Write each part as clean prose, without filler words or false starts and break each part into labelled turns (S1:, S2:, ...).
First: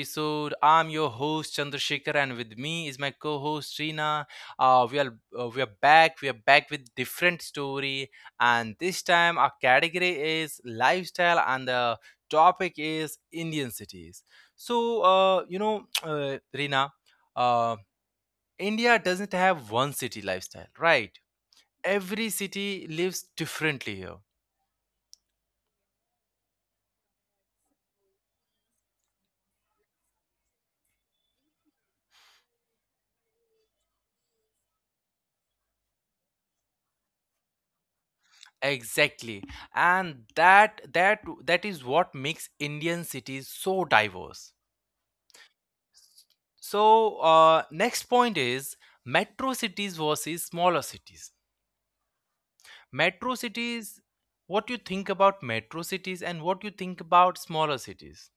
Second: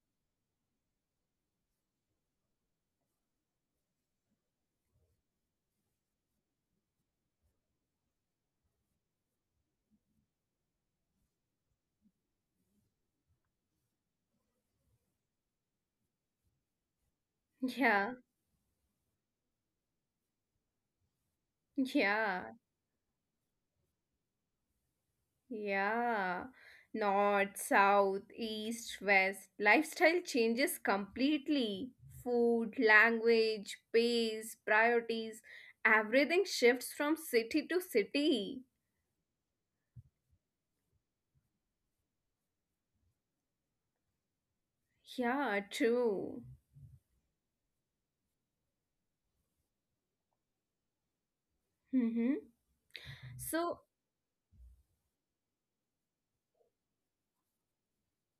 S1: episode. I'm your host Chandrasekhar, and with me is my co-host Reena. Uh, we are we are back. We are back with different story, and this time our category is lifestyle, and the topic is Indian cities. So Reena, uh,
S2: Yeah,
S1: India doesn't have one city lifestyle, right? Every
S2: yeah,
S1: city lives differently here.
S2: yeah. North, south, east, west. Lifestyle changes completely. Food, language, pace, priorities, everything shifts from city to city.
S1: Exactly. And that that is what makes Indian cities so diverse.
S2: Yeah, true.
S1: So next point is metro cities versus smaller cities.
S2: Mm-hmm.
S1: Metro
S2: So,
S1: cities, what you think about metro cities and what you think about smaller cities?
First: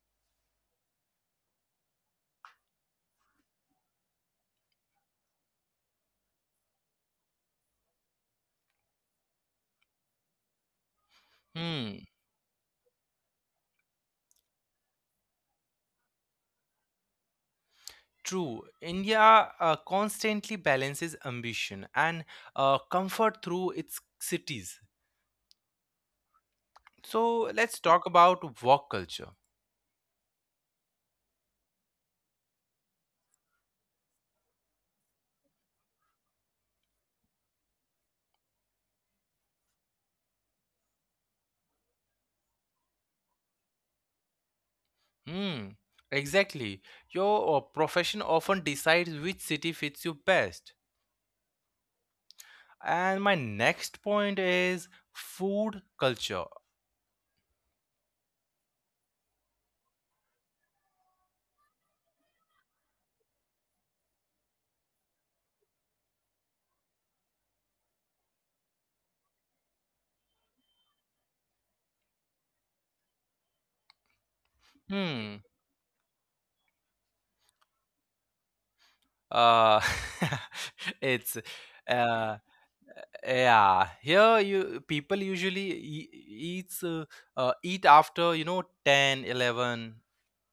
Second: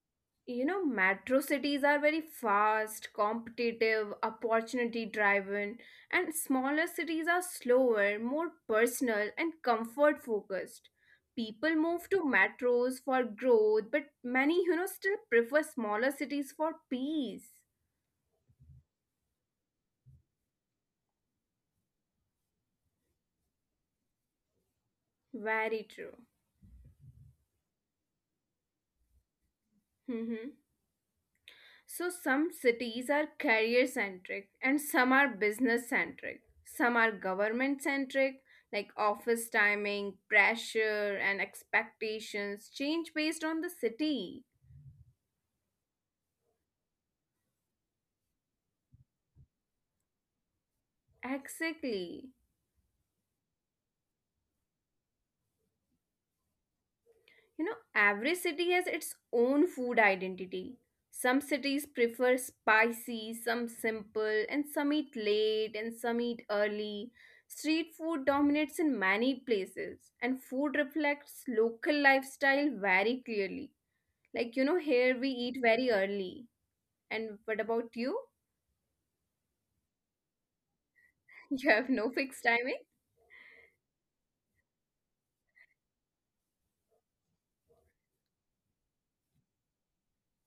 S2: Metro cities are very fast, competitive, opportunity driven, and smaller cities are slower, more personal, and comfort focused. People
S1: Hmm.
S2: move to metros for growth, but many, still prefer smaller cities for peace.
S1: True. India constantly balances ambition and comfort through its cities.
S2: Very true.
S1: So let's talk about work culture.
S2: So some cities are career centric and some are business centric. Some are government centric, like office timing, pressure, and expectations change based on the city.
S1: Hmm, exactly. Your profession often decides which city fits you best.
S2: Exactly.
S1: And my next point is food culture.
S2: Every city has its own food identity. Some cities prefer spicy, some simple, and some eat late and some eat early. Street food dominates in many places, and food reflects local lifestyle very clearly. Like, here we
S1: Hmm.
S2: eat very early. And what about you?
S1: Uh, it's
S2: You have no
S1: uh
S2: fixed timing?
S1: yeah. Here you people usually eats uh, eat after 10, 11.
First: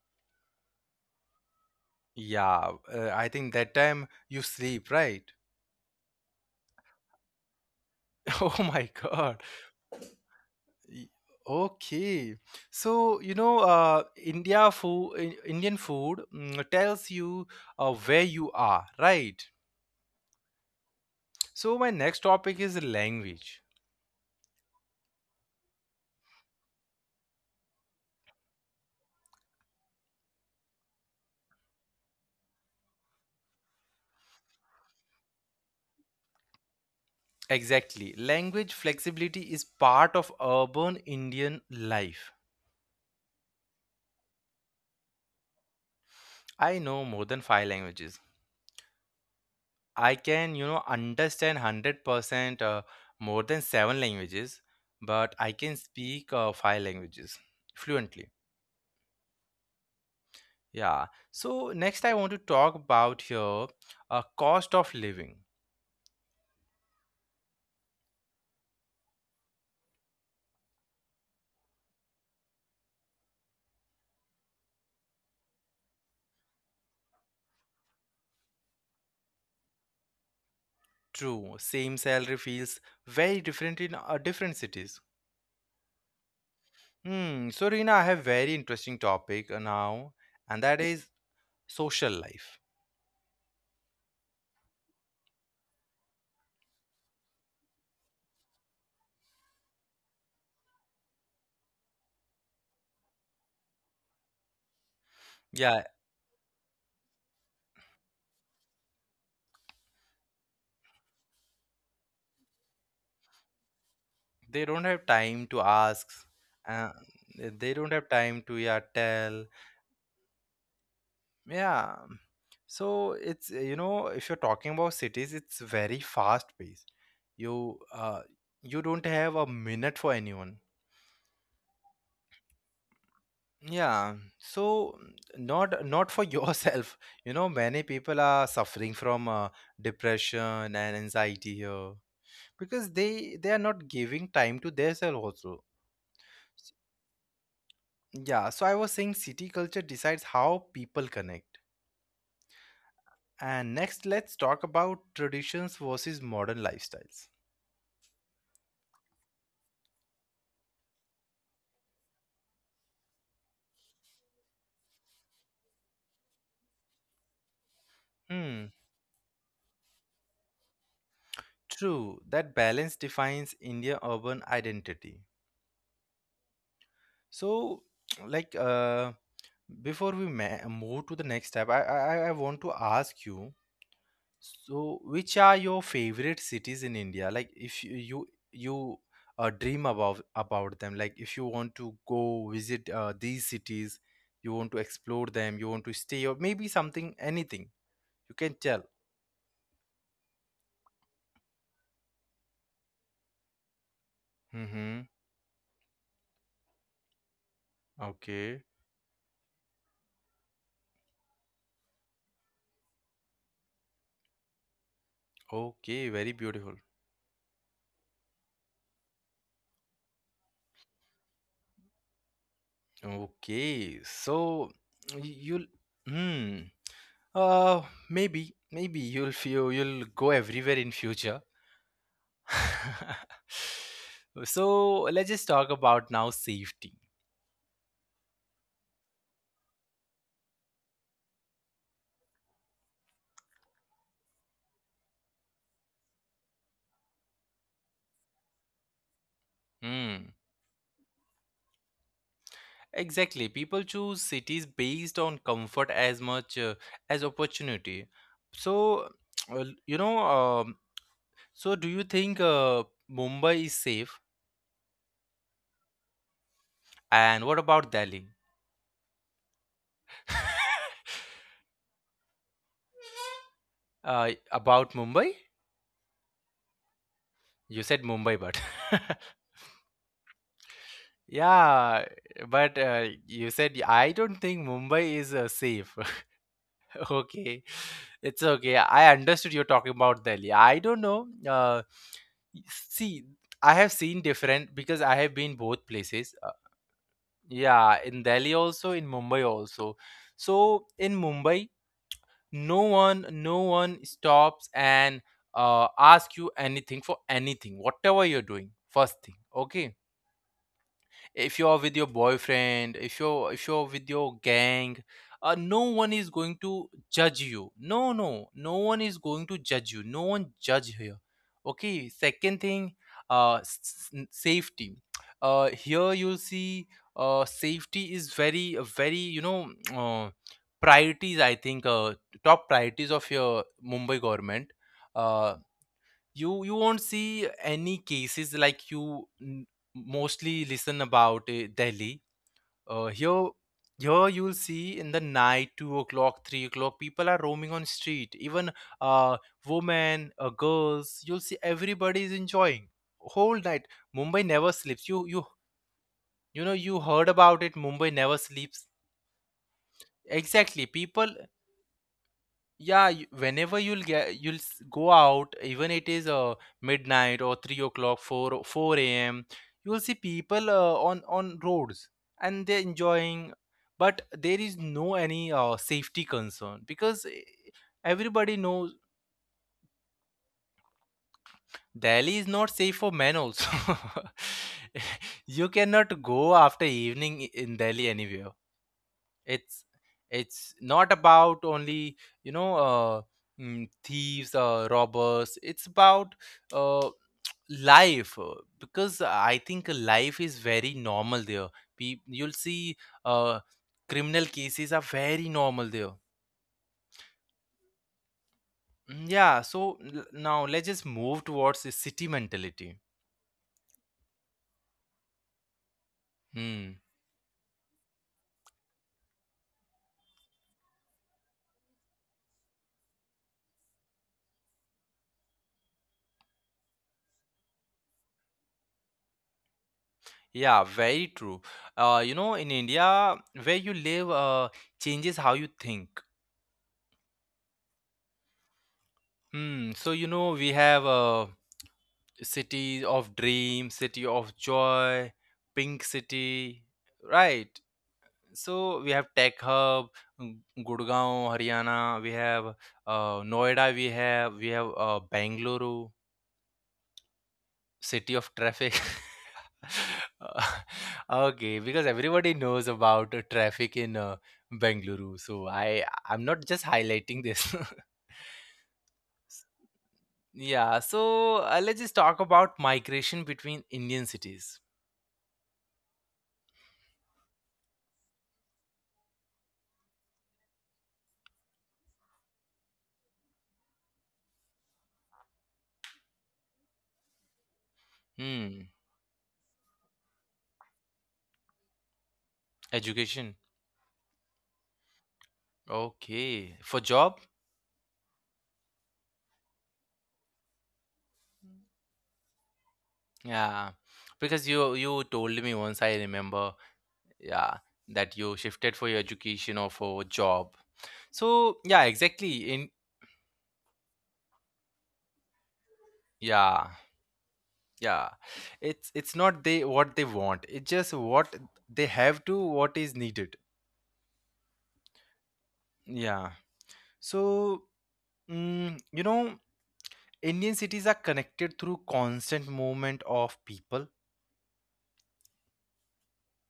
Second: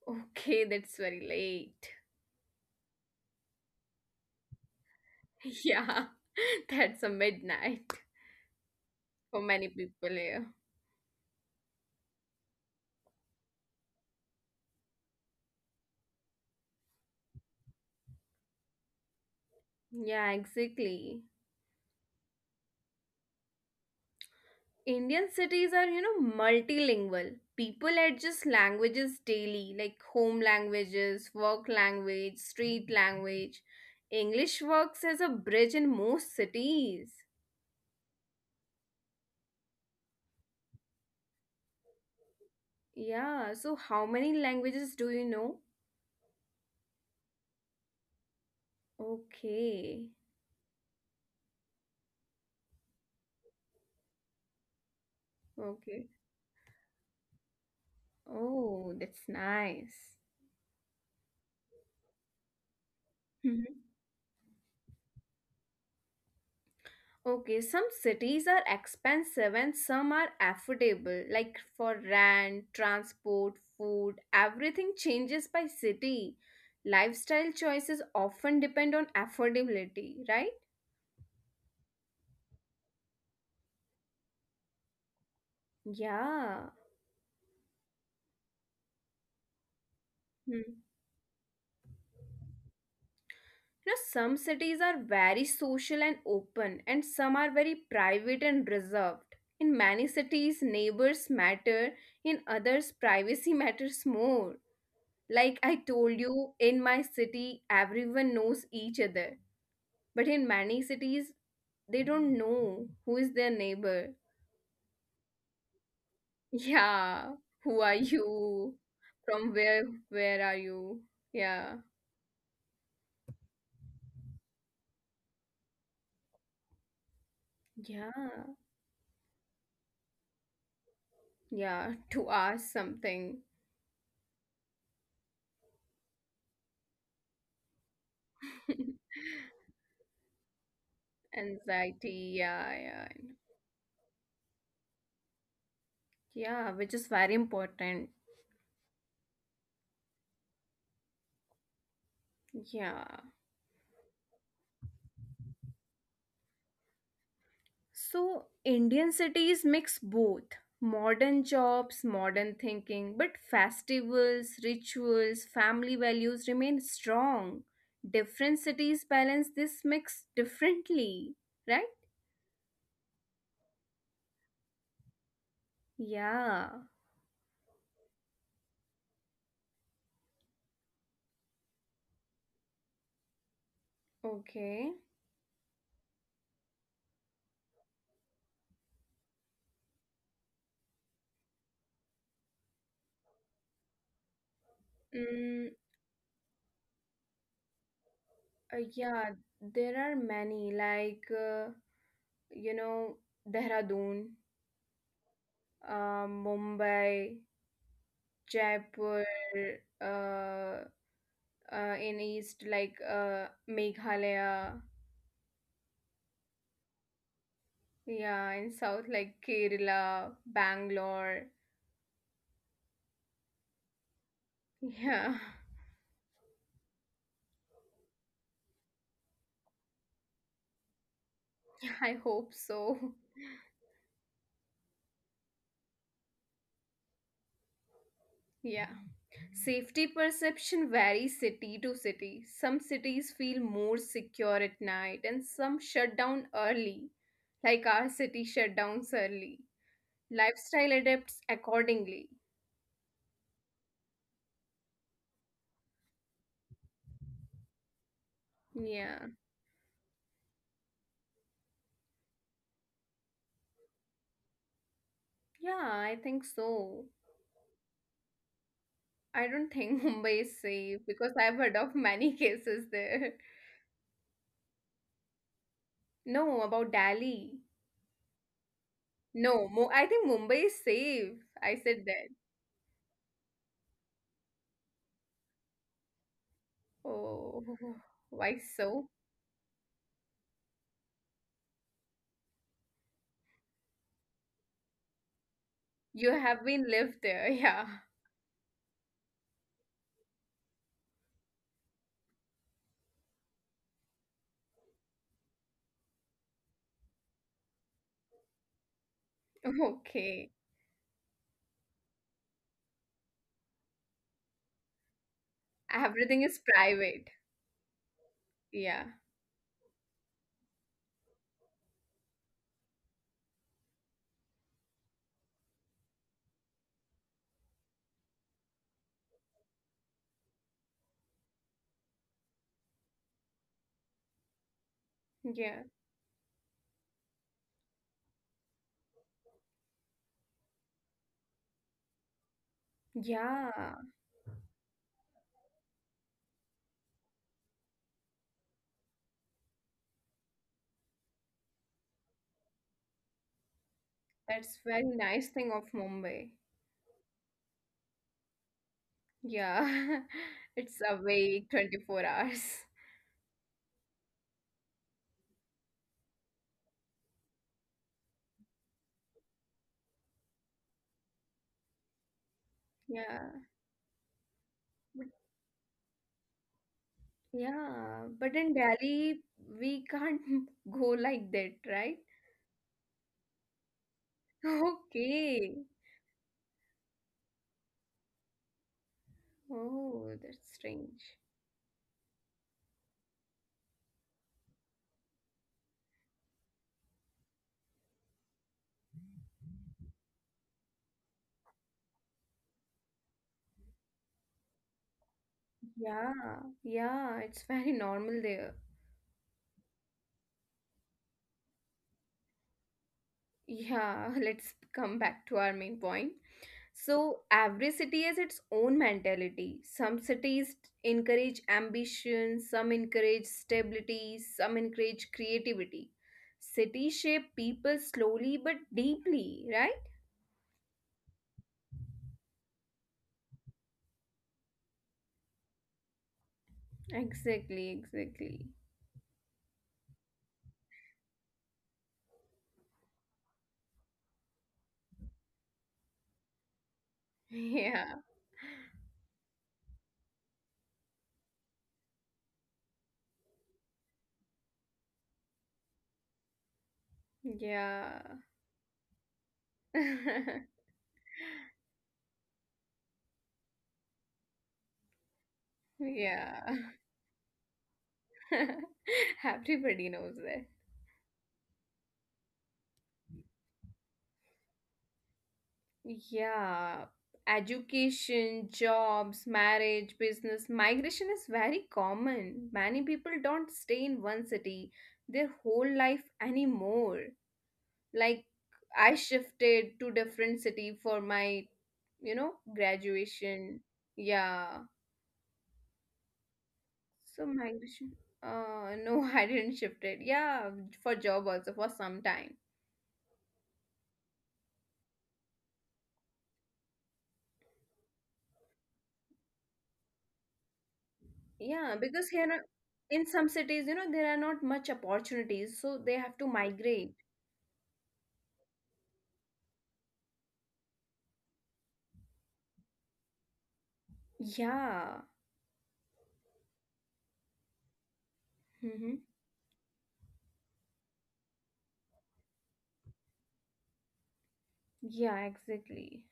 S2: Okay, that's very late.
S1: Yeah, I think that time you sleep, right?
S2: Yeah, that's a midnight
S1: Oh my God.
S2: for many people here.
S1: Y- Okay. So, Indian food tells you where you are, right?
S2: Yeah, exactly.
S1: So, my next topic is language.
S2: Indian cities are, multilingual. People adjust languages daily, like home languages, work language, street language. English works as a bridge in most cities.
S1: Exactly. Language flexibility is part of urban Indian life.
S2: Yeah, so how many languages do you know?
S1: I know more than five languages.
S2: Okay.
S1: I can understand 100% more than seven languages, but I can
S2: Okay.
S1: speak five languages fluently.
S2: Oh, that's nice.
S1: Yeah. So next, I want to talk about
S2: Mhm.
S1: here cost of living.
S2: Okay, some cities are expensive and some are affordable, like for rent, transport, food, everything changes by city. Lifestyle choices often depend on affordability, right?
S1: True, same salary feels very different in different cities.
S2: Yeah.
S1: Hmm. So Rina, I have very interesting topic now, and
S2: Hmm.
S1: that is social life.
S2: Some cities are very social and open, and some are very private and reserved. In many cities, neighbors matter, in others, privacy matters more. Like I
S1: Yeah,
S2: told you, in my city, everyone knows each other. But in many cities, they don't know who is their neighbor.
S1: they don't have time to ask. Uh,
S2: Yeah, who
S1: they
S2: are
S1: don't have time to
S2: you?
S1: yeah
S2: From
S1: tell.
S2: where are you? Yeah.
S1: Yeah. So it's you know if you're talking about cities, it's very fast paced. You
S2: Yeah.
S1: uh you don't have a minute for anyone.
S2: Yeah, to ask something.
S1: Yeah, so not for yourself. You know, many people are suffering from depression and anxiety here
S2: Anxiety, yeah,
S1: because
S2: yeah.
S1: they are not giving time to themselves also.
S2: Yeah,
S1: S-
S2: which is very important.
S1: Yeah, so I was saying city culture decides how people connect.
S2: Yeah.
S1: And next, let's talk about traditions versus modern lifestyles.
S2: So, Indian cities mix both modern jobs, modern thinking, but festivals, rituals, family values remain strong. Different
S1: Hmm,
S2: cities balance this mix differently, right?
S1: true. That balance defines India urban identity.
S2: Yeah,
S1: So, like, uh, Before we move to the next step, I want to ask you.
S2: okay.
S1: So, which are your favorite cities in India? Like, if you dream about them, like if you want to go visit these cities, you want to explore
S2: Mm,
S1: them, you want to stay, or maybe something, anything you can tell.
S2: yeah, there are many, like, you know, Dehradun,
S1: Mm-hmm.
S2: Mumbai,
S1: Okay.
S2: Jaipur, uh, in east like Meghalaya,
S1: Okay. Very beautiful.
S2: yeah, in south like Kerala, Bangalore.
S1: Okay. So y-
S2: Yeah,
S1: you'll. Hmm. Uh, maybe you'll feel you'll go everywhere in future.
S2: I hope so.
S1: So let's just talk about now safety.
S2: Yeah. Safety perception varies city to city. Some cities feel more secure at night and some shut down early, like our city shut down early.
S1: Hmm.
S2: Lifestyle adapts accordingly.
S1: Exactly. People choose cities based on comfort as much as opportunity. So,
S2: Yeah.
S1: well, so do you think Mumbai is safe?
S2: Yeah, I think so.
S1: And what about Delhi?
S2: I don't think Mumbai is safe because I've heard of many cases there.
S1: About Mumbai?
S2: No, about Delhi.
S1: You said Mumbai, but
S2: No, Mo I think Mumbai is safe. I said that.
S1: yeah, but you said I don't think Mumbai is safe.
S2: Oh,
S1: Okay,
S2: why
S1: it's okay.
S2: so?
S1: I understood you're talking about Delhi. I don't know. See, I have seen different because I have been both
S2: You
S1: places.
S2: have been lived there, yeah.
S1: Yeah, in Delhi also, in Mumbai also. So in Mumbai, no one stops and ask you anything for anything, whatever you're doing. First thing, okay
S2: Okay.
S1: if you're with your boyfriend if you're with your gang, no one
S2: Everything
S1: is
S2: is
S1: going to
S2: private.
S1: judge you, no
S2: Yeah.
S1: one is going to judge you, no one judge here. Okay, second thing, safety, here you see safety is very very uh, priorities, I think, top priorities of your Mumbai government. Uh
S2: Yeah.
S1: you you won't see any cases like mostly listen about Delhi. Here
S2: Yeah.
S1: you'll see in the night 2 o'clock 3 o'clock people are roaming on street, even uh women girls, you'll see everybody is enjoying whole night. Mumbai
S2: That's
S1: never
S2: very
S1: sleeps.
S2: nice thing of Mumbai.
S1: You know you heard about it, Mumbai never sleeps,
S2: Yeah. It's
S1: exactly. people
S2: awake 24 hours.
S1: Yeah, whenever go out, even it is midnight or 3 o'clock, four a.m. You will see people on roads and they're
S2: Yeah.
S1: enjoying, but there is
S2: But
S1: no any safety concern because
S2: yeah, but
S1: everybody
S2: in
S1: knows.
S2: Delhi we can't go like that, right?
S1: Delhi is not safe for men also. You
S2: Okay.
S1: cannot go after evening in Delhi anywhere. It's
S2: Oh, that's
S1: not
S2: strange.
S1: about only you know uh, thieves, robbers. It's about uh, life, because I think life is very normal there. You'll see uh, criminal cases are very normal there.
S2: Yeah, yeah, it's very normal there.
S1: Yeah, so now let's just move towards the city mentality.
S2: Yeah, let's come back to our main point.
S1: Hmm,
S2: So, every city has its own mentality. Some cities encourage ambition, some encourage stability, some encourage creativity. Cities shape people slowly but deeply, right?
S1: yeah, very true. You know, in India where you live changes how you think.
S2: Exactly, exactly.
S1: Hmm. So you know we have City of Dreams, City of Joy, Pink City, right?
S2: Yeah,
S1: So we have Tech Hub, Gurgaon, Haryana. We have Noida. We have Bangalore,
S2: yeah,
S1: City of Traffic. Uh, okay, because everybody knows about traffic in Bangalore, so I'm
S2: yeah.
S1: not just highlighting this.
S2: Everybody knows that.
S1: Yeah, so let's just talk about migration between Indian cities.
S2: Yeah, education, jobs, marriage, business, migration is very common. Many people don't stay in one city their whole life anymore. Like
S1: Hmm.
S2: I shifted to different city for my,
S1: Education.
S2: graduation. Yeah.
S1: Okay. For job?
S2: So migration. No, I didn't shift it. Yeah, for job also for some time.
S1: Yeah. Because you told me once, I remember, yeah, that you shifted for your education or for job. So yeah,
S2: Yeah, because
S1: exactly. In
S2: here in some cities, there are not much opportunities, so they have to
S1: yeah,
S2: migrate.
S1: yeah. It's not they what they want. It's just what they have to, what is needed.
S2: Yeah.
S1: Yeah. So you
S2: Hmm.
S1: know, Indian cities are connected through constant movement of people.
S2: Yeah, exactly.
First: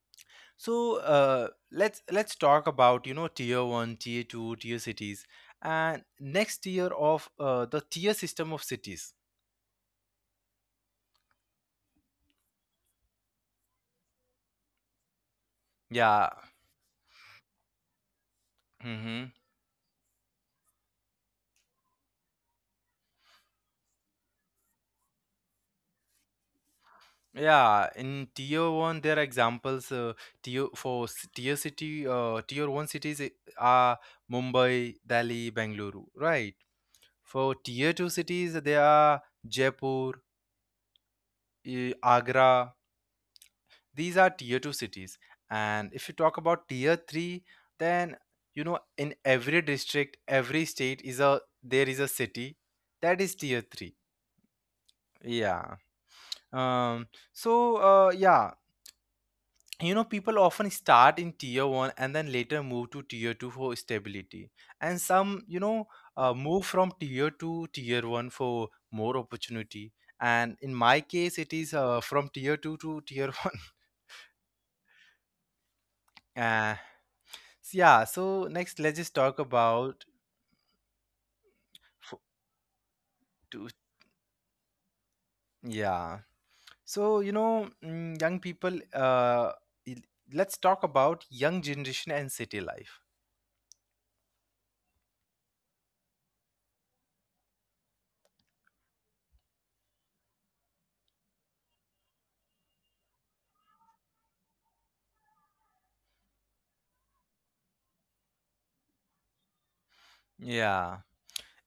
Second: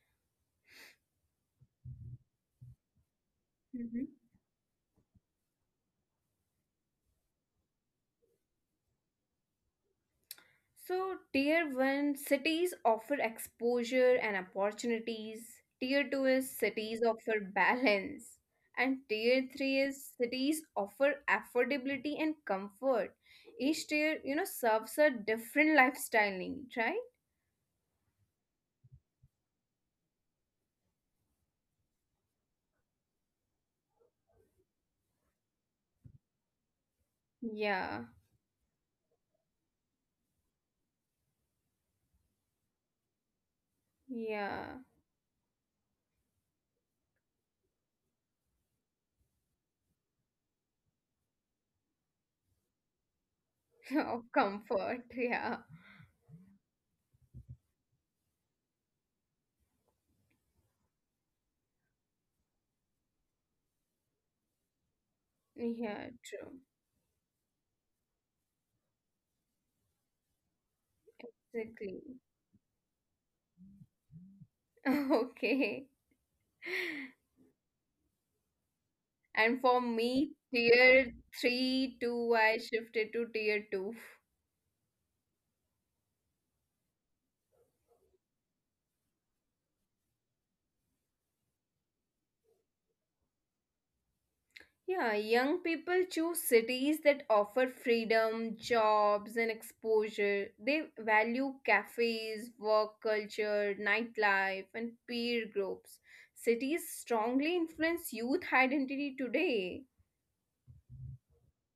S1: So let's talk about you know tier one,
S2: Hmm.
S1: tier two, tier cities, and next tier of the tier system of cities.
S2: So, tier one cities offer exposure and opportunities. Tier two
S1: Yeah.
S2: is cities offer balance. And
S1: Mm-hmm.
S2: tier three is cities offer affordability and comfort. Each tier, serves a different lifestyle need, right?
S1: Yeah, in tier one, there are examples. Tier city, tier one cities are Mumbai, Delhi, Bengaluru, right? For tier
S2: Yeah.
S1: two cities, there are Jaipur, Agra. These are tier
S2: Yeah.
S1: 2 cities. And if you talk about tier 3, then you know in every district, every state is a there is a city that is tier 3.
S2: Of comfort. Yeah.
S1: Yeah. So yeah, you know people often start in tier 1 and then later move to tier 2 for stability, and some you know
S2: Yeah,
S1: move from
S2: true.
S1: tier 2 tier 1 for more opportunity. And in my case it is from tier 2
S2: Exactly.
S1: to tier 1.
S2: Okay.
S1: Yeah, so next let's just talk about
S2: And for me,
S1: f-
S2: tier 3 to
S1: to
S2: I shifted to tier 2.
S1: yeah. So, you know, young people il- let's talk about young generation and city life.
S2: Yeah, young people choose cities that offer freedom, jobs, and exposure. They value cafes, work culture, nightlife, and peer groups. Cities strongly influence youth identity today.
S1: Yeah.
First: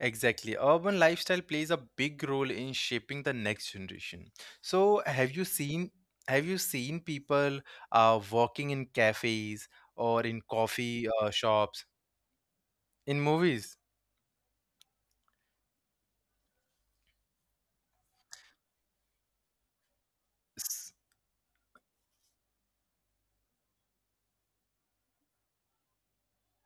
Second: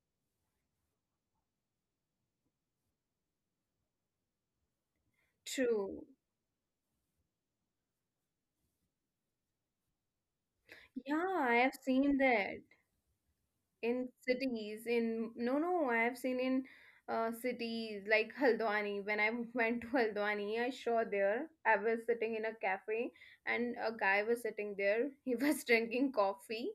S1: Exactly. Urban lifestyle plays a big role in shaping the next generation. So have you seen,
S2: True.
S1: people walking in cafes or in coffee
S2: Yeah, I have
S1: shops
S2: seen that.
S1: in movies?
S2: In cities in No, no, I have seen in cities like Haldwani when I went to Haldwani. I saw
S1: S-
S2: there, I was sitting in a cafe and a guy was sitting there. He was drinking coffee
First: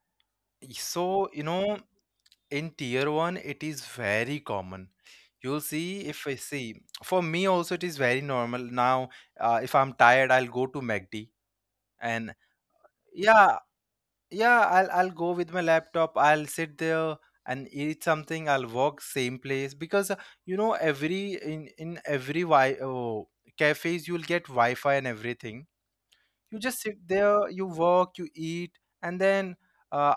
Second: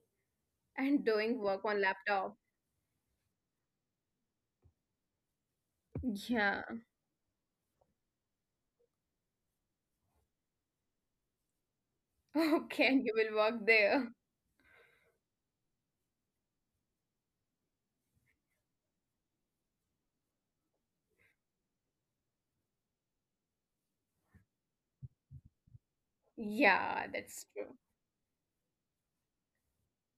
S2: and
S1: So
S2: doing
S1: you
S2: work
S1: know
S2: on laptop.
S1: in tier one it is very common. You'll see, if I
S2: Yeah.
S1: see, for me also it is very normal now. If I'm tired, I'll go to MACD and
S2: Okay, and you will
S1: yeah,
S2: work there.
S1: yeah, I'll go with my laptop. I'll sit there and eat something. I'll walk same place because you know every in every cafes you'll get Wi-Fi and everything. You just sit
S2: Yeah, that's
S1: there, you
S2: true.
S1: walk, you eat, and then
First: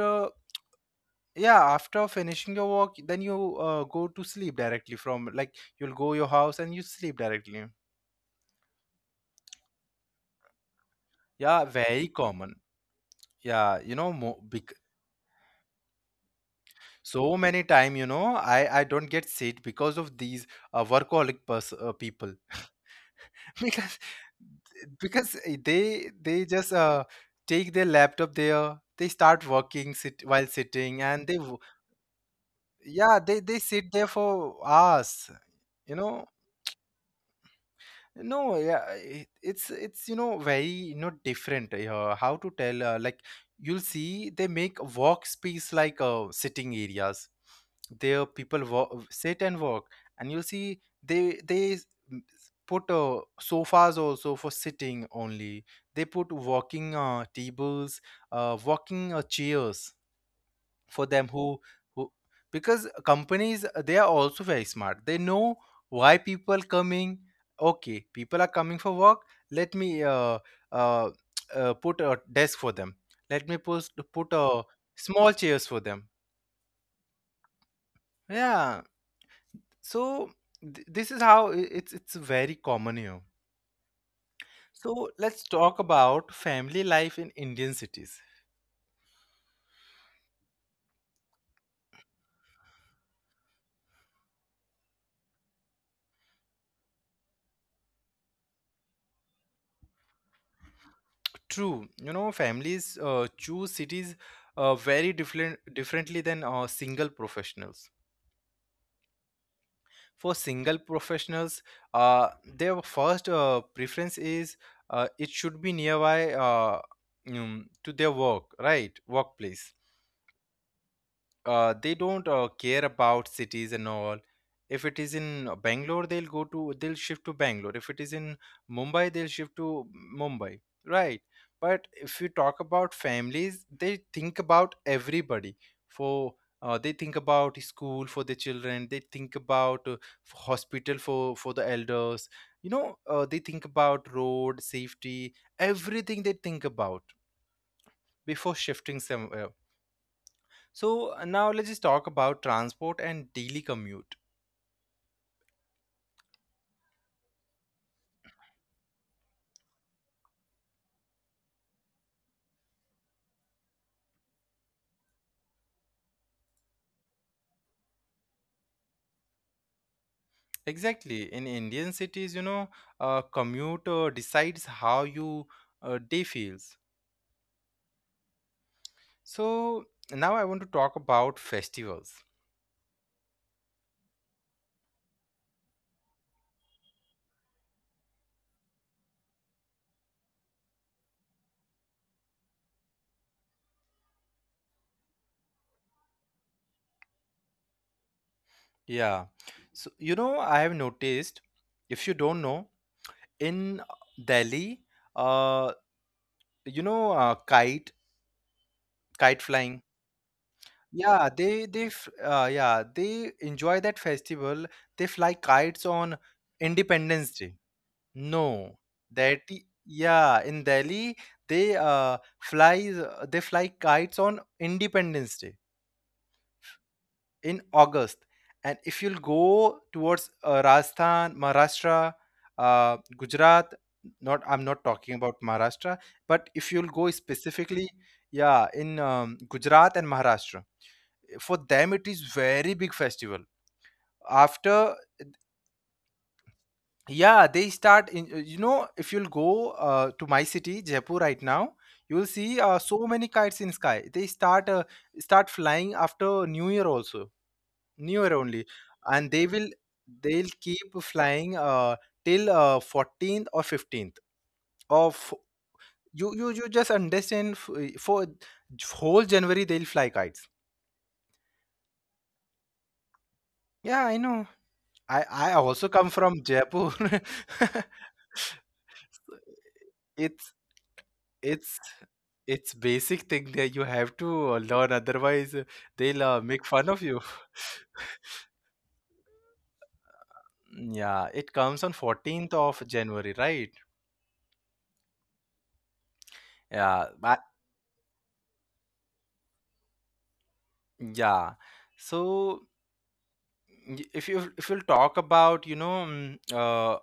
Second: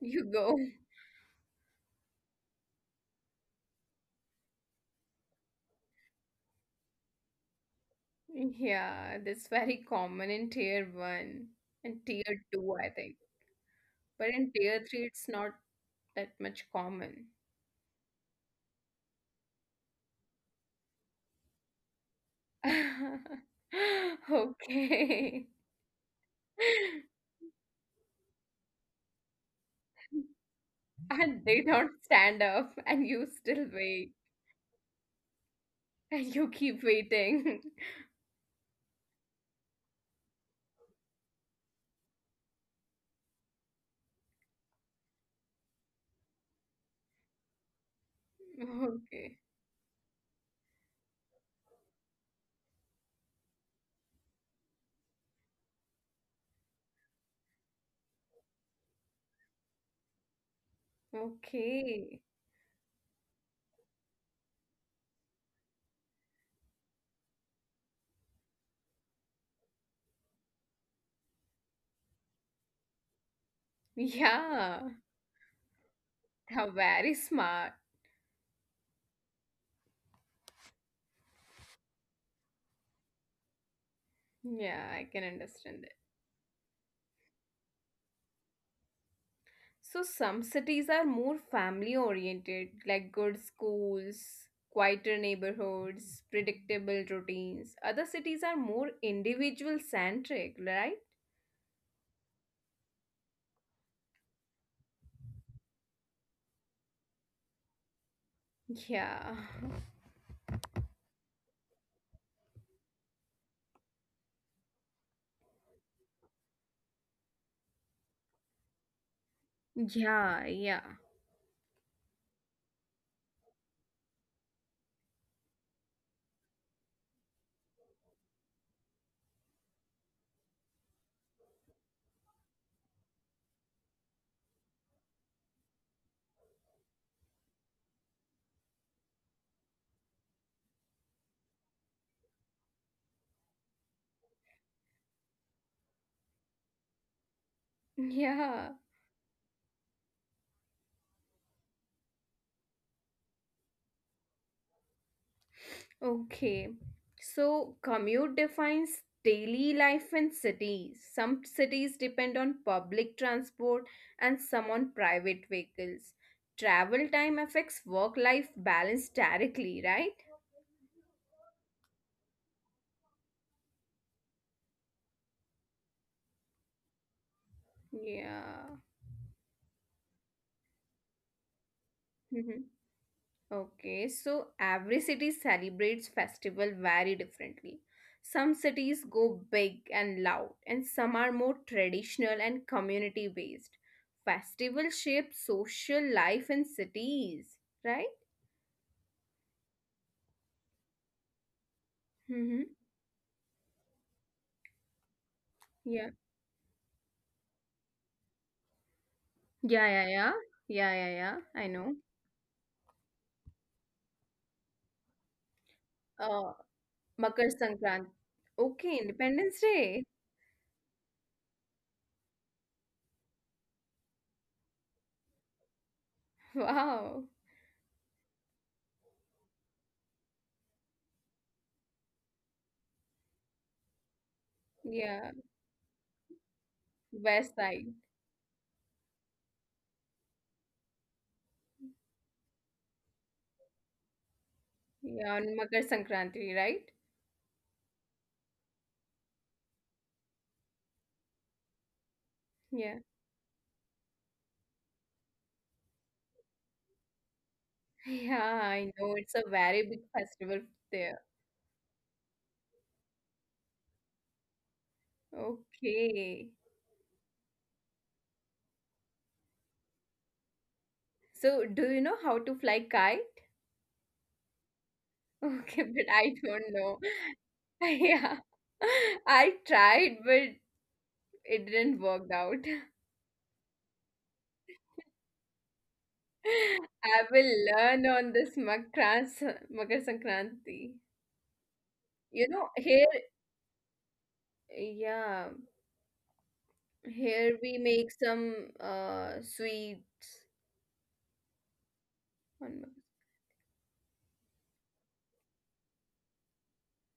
S2: You go.
S1: yeah after finishing your work, then you go to sleep directly from like you'll go your house and you sleep directly.
S2: Yeah, that's very common in tier 1
S1: Yeah,
S2: and
S1: very
S2: tier
S1: common.
S2: 2 I think,
S1: Yeah, you know
S2: but
S1: mo
S2: in tier 3 it's not that much common.
S1: so many time you know I don't get sick because of these people because because
S2: Okay.
S1: they just take their laptop there, they start working, sit while sitting,
S2: And they don't stand up, and
S1: yeah
S2: you
S1: they
S2: still
S1: sit there
S2: wait,
S1: for hours, you know.
S2: and you keep waiting.
S1: No Yeah, it's you know very you know different. How to tell like you'll see they make walk space like sitting areas, there people walk, sit
S2: Okay.
S1: and work, and you'll see they s- m- s- put sofas also for sitting only. They put walking tables, walking chairs for them who who
S2: Okay.
S1: because companies, they are also very smart, they know why people coming. Okay, people are coming for work. Let me uh, put a desk for them, let me put a
S2: Yeah.
S1: small chairs for them.
S2: They're very smart.
S1: Yeah, so this is how it's very common here. So
S2: Yeah, I
S1: let's
S2: can
S1: talk
S2: understand it.
S1: about family life in Indian cities.
S2: So some cities are more family oriented, like good schools, quieter neighborhoods, predictable routines. Other cities are more individual centric, right?
S1: True, you know, families choose cities very different differently than single professionals.
S2: Yeah.
S1: For single professionals, their first preference is it should be nearby to their work, right? Workplace.
S2: Yeah, yeah.
S1: They don't care about cities and all. If it is in Bangalore, they'll shift to Bangalore. If it is in Mumbai, they'll shift to Mumbai, right? But if you talk about families, they think about everybody. For they think about school for the children. They think about hospital for the elders. They think about road safety, everything they think about before
S2: Yeah,
S1: shifting somewhere. So now let's just talk about transport and daily commute.
S2: okay. So commute defines daily life in cities. Some cities depend on public transport and some on private vehicles. Travel time affects work life balance directly, right?
S1: Exactly. In Indian cities, commute decides how you day feels.
S2: Yeah.
S1: So now I want to talk about festivals.
S2: Okay, so every city celebrates festival very differently. Some cities go big and loud, and some are more traditional and community based. Festival shape social life in cities, right?
S1: Yeah. So I have noticed, if you don't
S2: Mm-hmm.
S1: know, in Delhi, uh,
S2: Yeah.
S1: you know, uh, kite kite
S2: Yeah,
S1: flying.
S2: yeah, yeah. Yeah, yeah, yeah.
S1: Yeah,
S2: I know.
S1: yeah they enjoy that festival. They fly kites on
S2: Uh,
S1: Independence
S2: Makar
S1: Day.
S2: Sankranti.
S1: No,
S2: Okay,
S1: that
S2: Independence Day.
S1: yeah, in Delhi they flies they fly kites on Independence Day
S2: Wow.
S1: in August. And if you'll go towards Rajasthan, Maharashtra, Gujarat, not I'm not talking
S2: Yeah.
S1: about Maharashtra, but if you'll go
S2: West side.
S1: specifically, yeah, in Gujarat and Maharashtra, for them it is very big festival. After
S2: Yeah, on Makar Sankranti, right?
S1: yeah they start in you know if you'll go to my city Jaipur right now you will see
S2: Yeah.
S1: so many kites in sky. They start start flying after new year also, new year
S2: Yeah,
S1: only,
S2: I know it's a
S1: and they will
S2: very big festival
S1: they'll keep
S2: there.
S1: flying till 14th or 15th of, you
S2: Okay.
S1: you just understand for whole January they'll fly kites.
S2: So, do you know how to fly kite?
S1: Yeah, I know. I
S2: Okay,
S1: also
S2: but
S1: come
S2: I
S1: from
S2: don't know.
S1: Jaipur.
S2: Yeah. I tried, but
S1: it's
S2: it
S1: It's
S2: didn't work out.
S1: it's basic thing that you have to learn, otherwise they'll make fun of
S2: I
S1: you.
S2: will learn on this Makrans Makar Sankranti.
S1: Yeah, it comes on
S2: You know,
S1: 14th of
S2: here,
S1: January, right?
S2: yeah,
S1: Yeah, but
S2: here we make some sweets
S1: yeah.
S2: on
S1: So
S2: Mak-
S1: if you if you'll talk about,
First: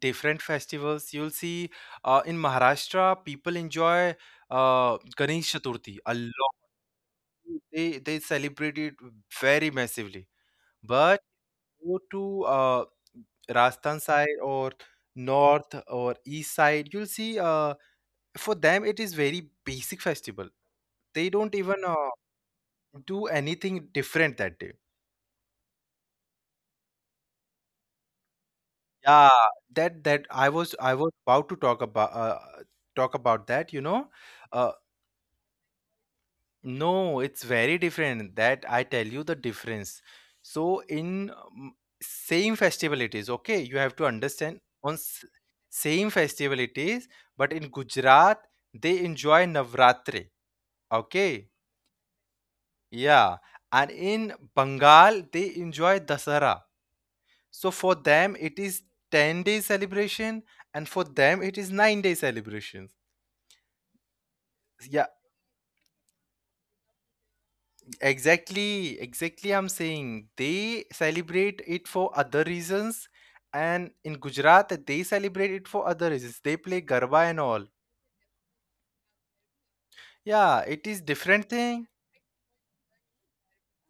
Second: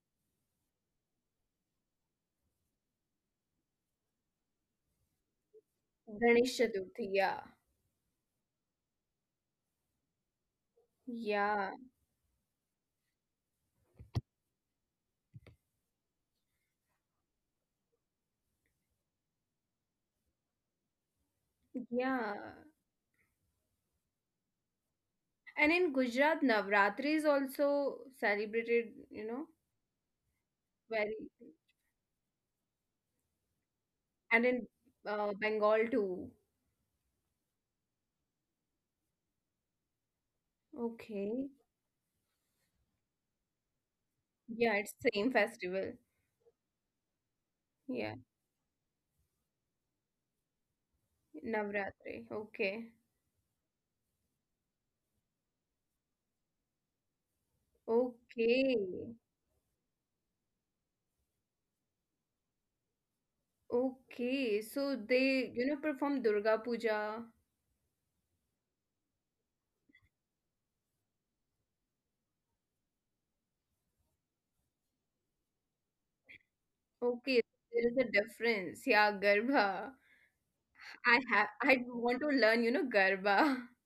S1: different festivals, you'll see in Maharashtra people enjoy Ganesh Chaturthi a lot.
S2: Ganesh Chaturthi. Yeah,
S1: They celebrate it very massively. But
S2: yeah,
S1: go to Rajasthan side or north or east side, you'll see for them it is very basic festival. They don't even
S2: yeah.
S1: do anything different that day.
S2: And in Gujarat, Navratri is also celebrated,
S1: Yeah, that I was
S2: very,
S1: about to talk about that.
S2: and in
S1: Uh,
S2: Bengal too.
S1: No, it's very different. That I tell you the difference. So in
S2: Okay.
S1: same festival it is okay. You have to understand
S2: Yeah,
S1: on
S2: it's same festival.
S1: same festival it is, but in
S2: Yeah,
S1: Gujarat they enjoy Navratri. Okay,
S2: Navratri. Okay.
S1: yeah, and in Bengal they enjoy Dasara. So for them it is
S2: Okay.
S1: 10 day celebration, and for them it is 9 day celebrations.
S2: Okay. So
S1: Yeah,
S2: they, perform Durga Puja.
S1: exactly, exactly. I'm saying they celebrate it for other reasons, and in Gujarat they celebrate it for other reasons. They play garba and
S2: Okay,
S1: all.
S2: there is a difference. Yeah, Garba.
S1: Yeah, it is different
S2: I
S1: thing.
S2: want to learn, Garba.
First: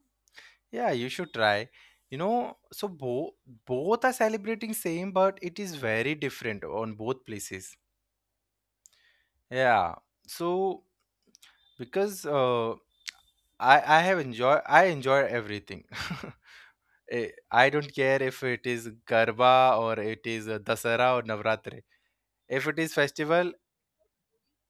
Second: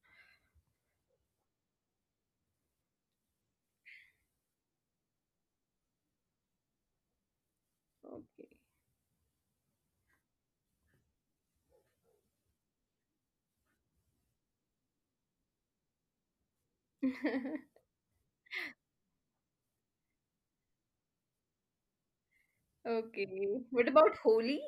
S1: Yeah, you should try. You know, so both both are celebrating same, but it is very different on both places.
S2: Okay.
S1: Yeah. So because I enjoy everything. Eh, I don't care if it is garba or it is Dasara or Navratri. If it is
S2: Okay.
S1: festival,
S2: What about Holi?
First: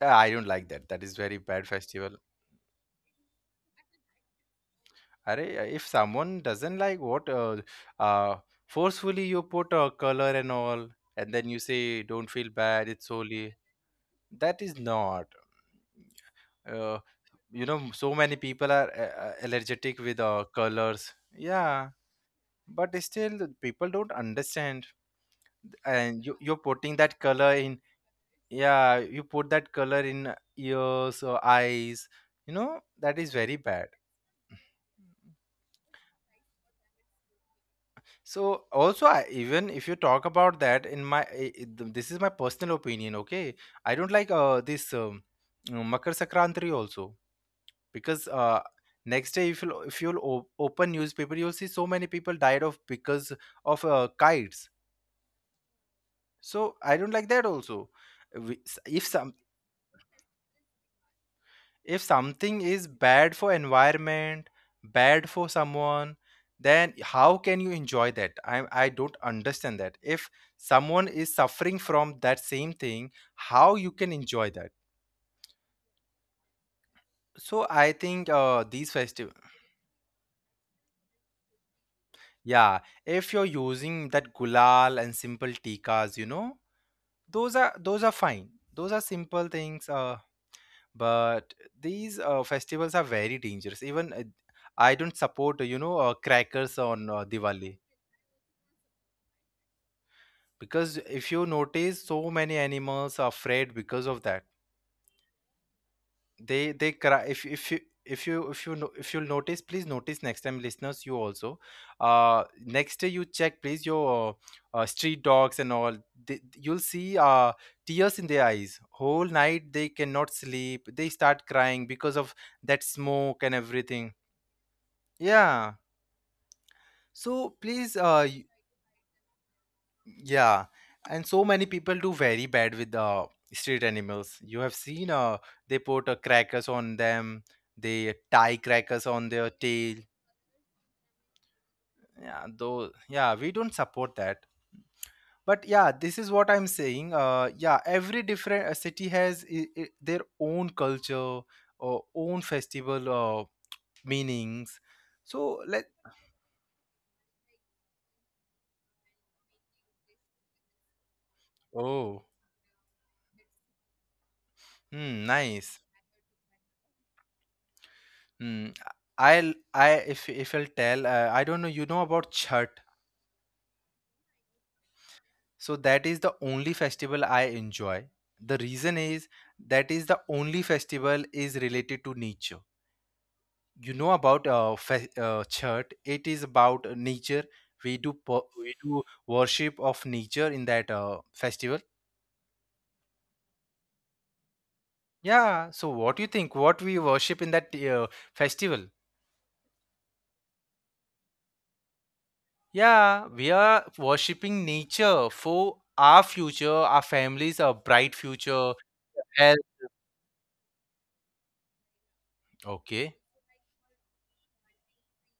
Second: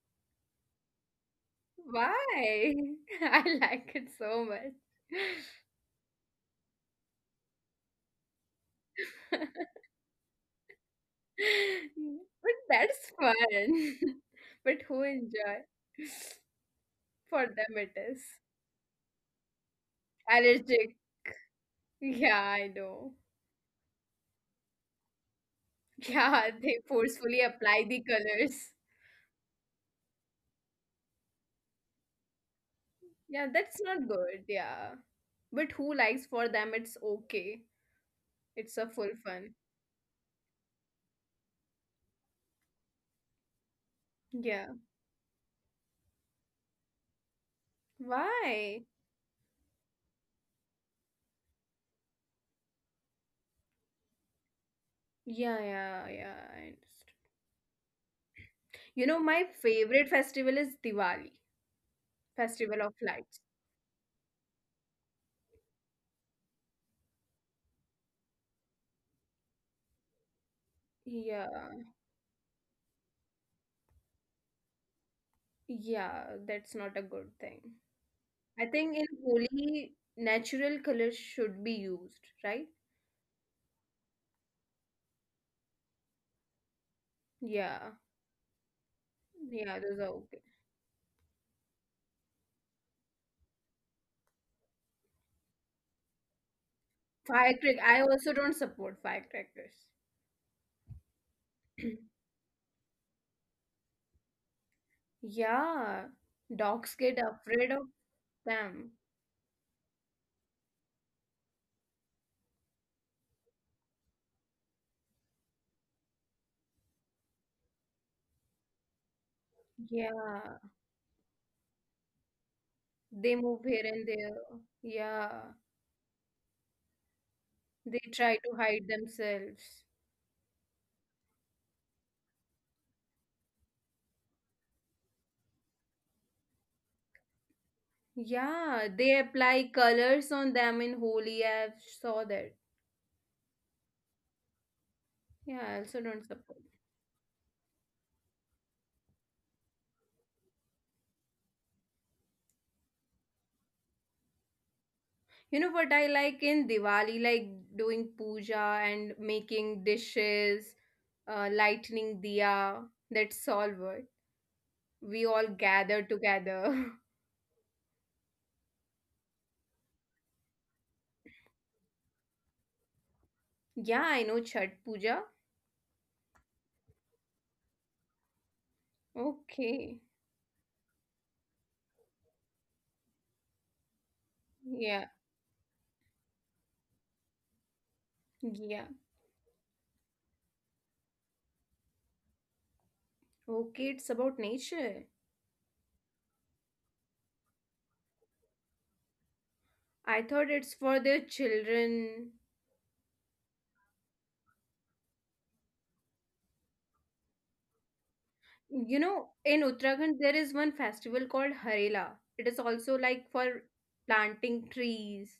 S1: I don't like that. That is very bad festival.
S2: Why? I like it so much.
S1: Are if someone doesn't like what uh forcefully you put a color and all, and then you say don't feel
S2: But
S1: bad. It's
S2: that's
S1: solely
S2: fun.
S1: that is
S2: But who
S1: not.
S2: enjoy?
S1: Uh,
S2: For
S1: you
S2: them
S1: know,
S2: it
S1: so
S2: is.
S1: many people are allergic with
S2: Allergic.
S1: colors. Yeah,
S2: Yeah, I
S1: but
S2: know.
S1: still the people don't understand. And
S2: Yeah,
S1: you're
S2: they
S1: putting that
S2: forcefully
S1: color in.
S2: apply the colors.
S1: Yeah, you put that color in ears or eyes. You know that is
S2: Yeah,
S1: very
S2: that's
S1: bad.
S2: not good. Yeah. But who likes for them it's okay.
S1: So
S2: It's a
S1: also,
S2: full
S1: I,
S2: fun.
S1: even if you talk about that, in my this is my personal opinion. Okay, I don't like
S2: Yeah.
S1: this Makar Sankranti also because
S2: Why?
S1: next day if you if you'll open newspaper, you'll see so many people died of because of kites.
S2: Yeah, yeah, yeah. I
S1: So
S2: understand.
S1: I don't like that also. If some
S2: My favorite festival is Diwali,
S1: if something
S2: Festival
S1: is
S2: of
S1: bad
S2: Lights.
S1: for environment, bad for someone, then how can you enjoy that? I don't understand that if someone is
S2: Yeah,
S1: suffering from that same thing, how you can enjoy that.
S2: yeah, that's not a good thing.
S1: So I think
S2: I
S1: these
S2: think in
S1: festive
S2: Holi, natural colors should be used, right?
S1: yeah, if you're using that gulal and simple tikas, you know,
S2: Yeah,
S1: those are fine. Those are simple
S2: yeah,
S1: things,
S2: those are okay.
S1: but these festivals are very dangerous. Even I don't support, you know, crackers on Diwali,
S2: I also don't support firecrackers.
S1: because if you notice so many animals are afraid because of that.
S2: Yeah,
S1: They
S2: dogs get
S1: cry.
S2: afraid of
S1: If you
S2: them.
S1: if you'll notice, please notice next time listeners, you also uh next day you check please your street dogs and all. They, you'll see tears in their eyes. Whole night they cannot
S2: Yeah,
S1: sleep. They start crying because of that
S2: they
S1: smoke and
S2: move here and
S1: everything.
S2: there. Yeah,
S1: Yeah, so please
S2: they try to hide themselves.
S1: yeah, and so many people do very bad with the street animals. You have seen they put crackers on them, they tie crackers
S2: Yeah,
S1: on
S2: they
S1: their
S2: apply
S1: tail.
S2: colors on them in Holi. I saw
S1: Yeah,
S2: that.
S1: though, yeah, we don't support that. But
S2: Yeah,
S1: yeah,
S2: I also
S1: this is
S2: don't
S1: what I'm
S2: support.
S1: saying. Yeah, every different city has their own culture or own festival meanings.
S2: You
S1: So
S2: know
S1: let
S2: what I like in Diwali? Like doing puja and making dishes, lightning
S1: oh,
S2: diya. That's all what we
S1: hmm,
S2: all
S1: nice.
S2: gather together.
S1: Hmm, I'll I if I'll tell I don't know you know about Chhat.
S2: Yeah, I know Chhat Puja.
S1: So that is the only festival I enjoy. The reason is that
S2: Okay.
S1: is the only festival is related to nature. You know about
S2: Yeah.
S1: church. It is about nature. We
S2: Yeah.
S1: do worship of nature in that festival.
S2: Okay, it's about nature.
S1: Yeah. So what do you think? What we worship in that festival?
S2: I thought it's for the children.
S1: Yeah, we are worshiping nature for our future, our families, our bright future.
S2: You know,
S1: Health.
S2: in Uttarakhand, there is one festival called Harela. It is also
S1: Okay.
S2: like for planting trees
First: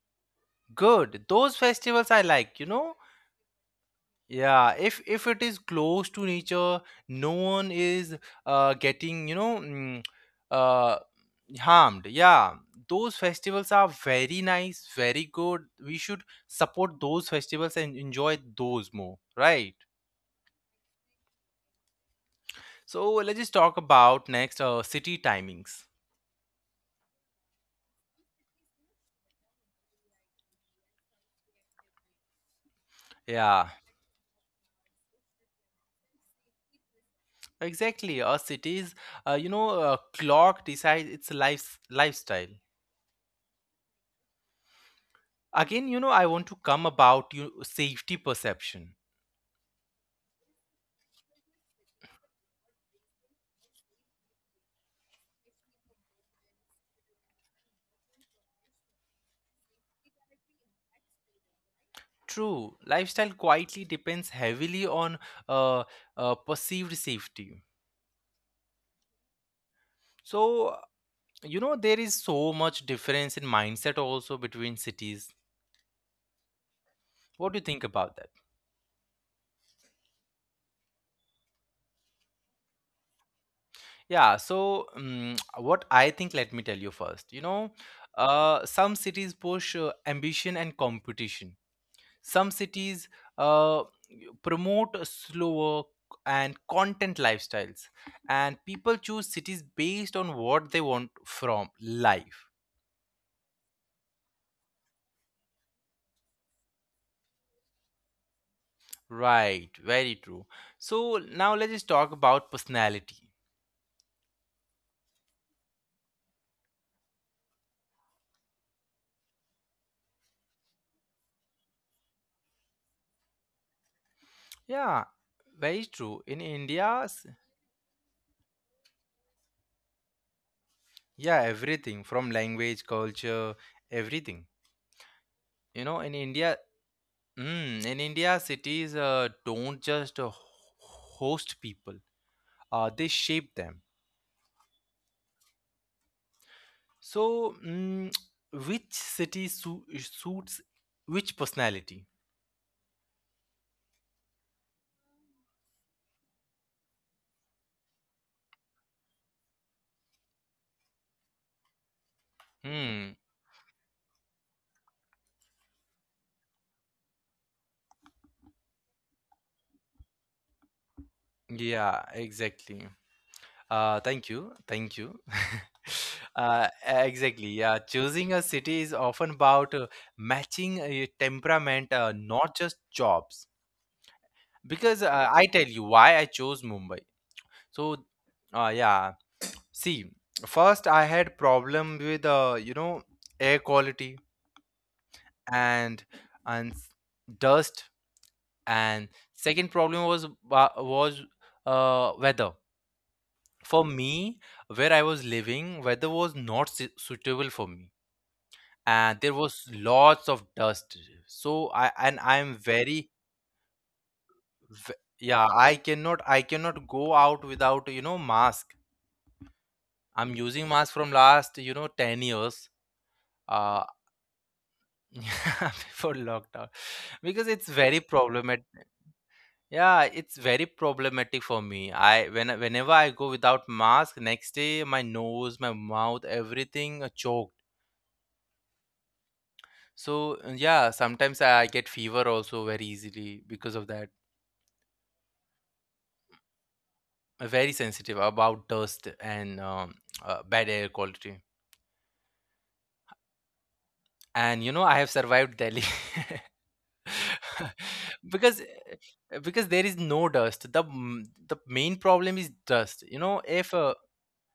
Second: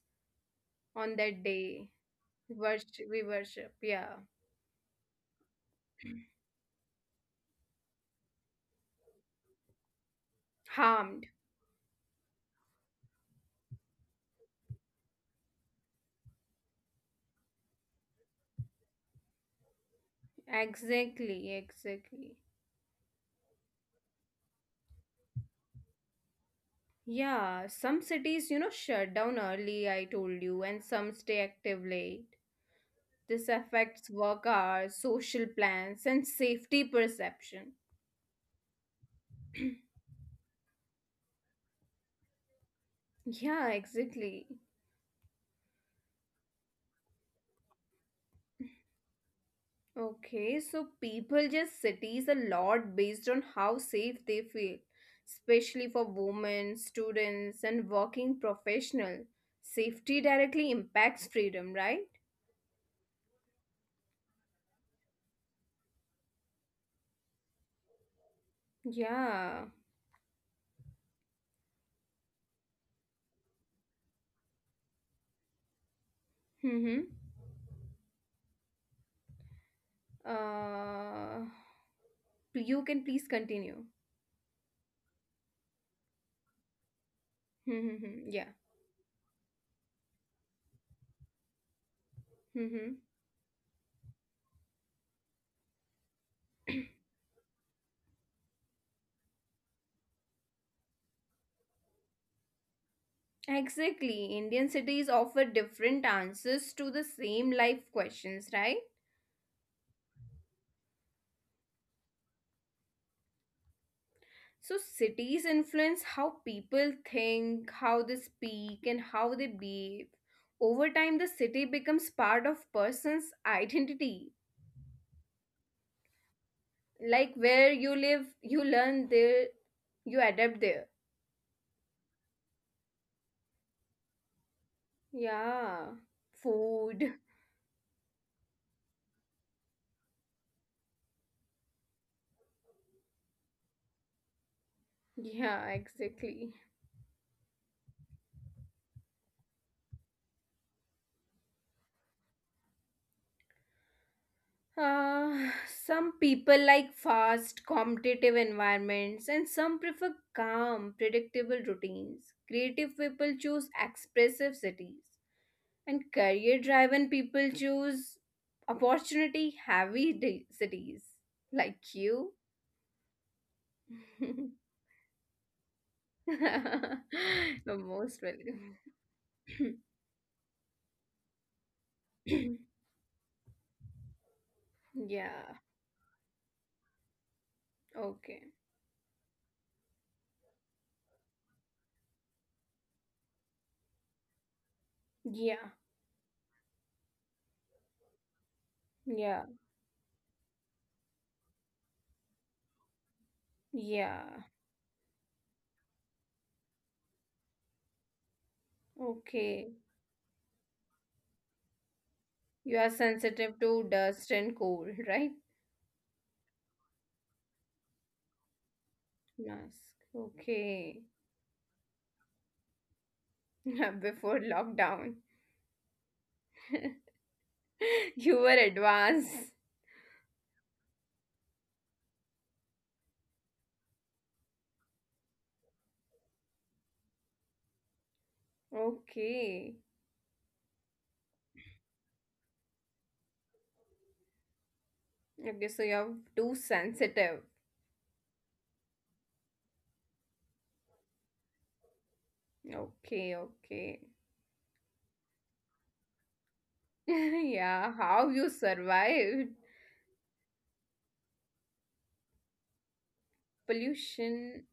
S2: on
S1: Good.
S2: that
S1: Those
S2: day.
S1: festivals I like. You know
S2: Worship, we worship, yeah.
S1: yeah, if it is close to nature, no one is getting, uh,
S2: Harmed,
S1: harmed. Yeah, those festivals are very nice, very good. We should support those festivals and enjoy those more, right?
S2: exactly, exactly.
S1: So let's just talk about next city timings.
S2: Yeah, some cities, shut down early, I told you, and some stay active late. This
S1: Yeah,
S2: affects work hours, social plans, and safety perception.
S1: exactly. A city's clock decides its lifestyle.
S2: Yeah, exactly.
S1: Again, you know, I want to come about you safety perception.
S2: Okay, so people just cities a lot based on how safe they feel, especially for women, students, and working professional. Safety directly impacts freedom, right?
S1: True, lifestyle quietly depends heavily on uh, perceived safety.
S2: Yeah.
S1: So, you know, there is so much difference in mindset also between cities.
S2: Mm-hmm.
S1: What do you think about that?
S2: Uh, you can please continue.
S1: Yeah, so what I think, let me tell you first. You know,
S2: Yeah.
S1: some cities push ambition and competition,
S2: Hmm,
S1: some
S2: hmm.
S1: cities uh, promote a slower and content lifestyles, and people choose cities based on what they want from life.
S2: Exactly. Indian cities offer different answers to the same life questions, right?
S1: Right, very true. So now let's talk about personality.
S2: So, cities influence how people think, how they speak, and how they behave. Over time, the city becomes part of person's identity.
S1: Yeah, very true. In
S2: Like
S1: India,
S2: where you live, you learn there, you adapt there.
S1: yeah, everything from language, culture, everything.
S2: Yeah.
S1: You know, in India,
S2: Food.
S1: in India, cities don't just host people; they shape them.
S2: Yeah, exactly.
S1: So, mm, which city suits which personality?
S2: Uh, some people like fast, competitive environments, and some prefer calm, predictable routines. Creative people
S1: Hmm.
S2: choose expressive cities, and career driven people choose opportunity heavy cities, like
S1: Yeah,
S2: you.
S1: exactly. Thank
S2: The
S1: you, thank you. Exactly. Yeah,
S2: most
S1: choosing a
S2: welcome.
S1: city is often about matching a temperament, not just jobs. Because
S2: Yeah,
S1: I tell you why I chose Mumbai. So,
S2: okay.
S1: yeah. See, first I had problem with you know air quality,
S2: Yeah,
S1: and and s- dust, and
S2: yeah,
S1: second problem was was weather. For
S2: yeah,
S1: me, where I was living, weather was not suitable for me, and there
S2: okay.
S1: was lots of dust. So I and I'm
S2: You are
S1: very,
S2: sensitive to dust and cold,
S1: v-
S2: right?
S1: yeah, I cannot go out without you know mask.
S2: Mask.
S1: I'm using
S2: Okay.
S1: mask from last you know 10 years, uh,
S2: Before lockdown.
S1: before lockdown, because it's very
S2: You were
S1: problematic.
S2: advanced.
S1: Yeah, it's very problematic for me. Whenever I go without mask, next day my nose, my mouth, everything choked.
S2: Okay.
S1: So yeah, sometimes I get fever also very easily because of that.
S2: Okay, so you're too sensitive.
S1: I'm very sensitive about dust and bad air quality.
S2: Okay, okay.
S1: And you know, I have survived Delhi.
S2: Yeah, how you
S1: Because
S2: survived
S1: because there is no dust. The main problem is dust. You know, if
S2: pollution.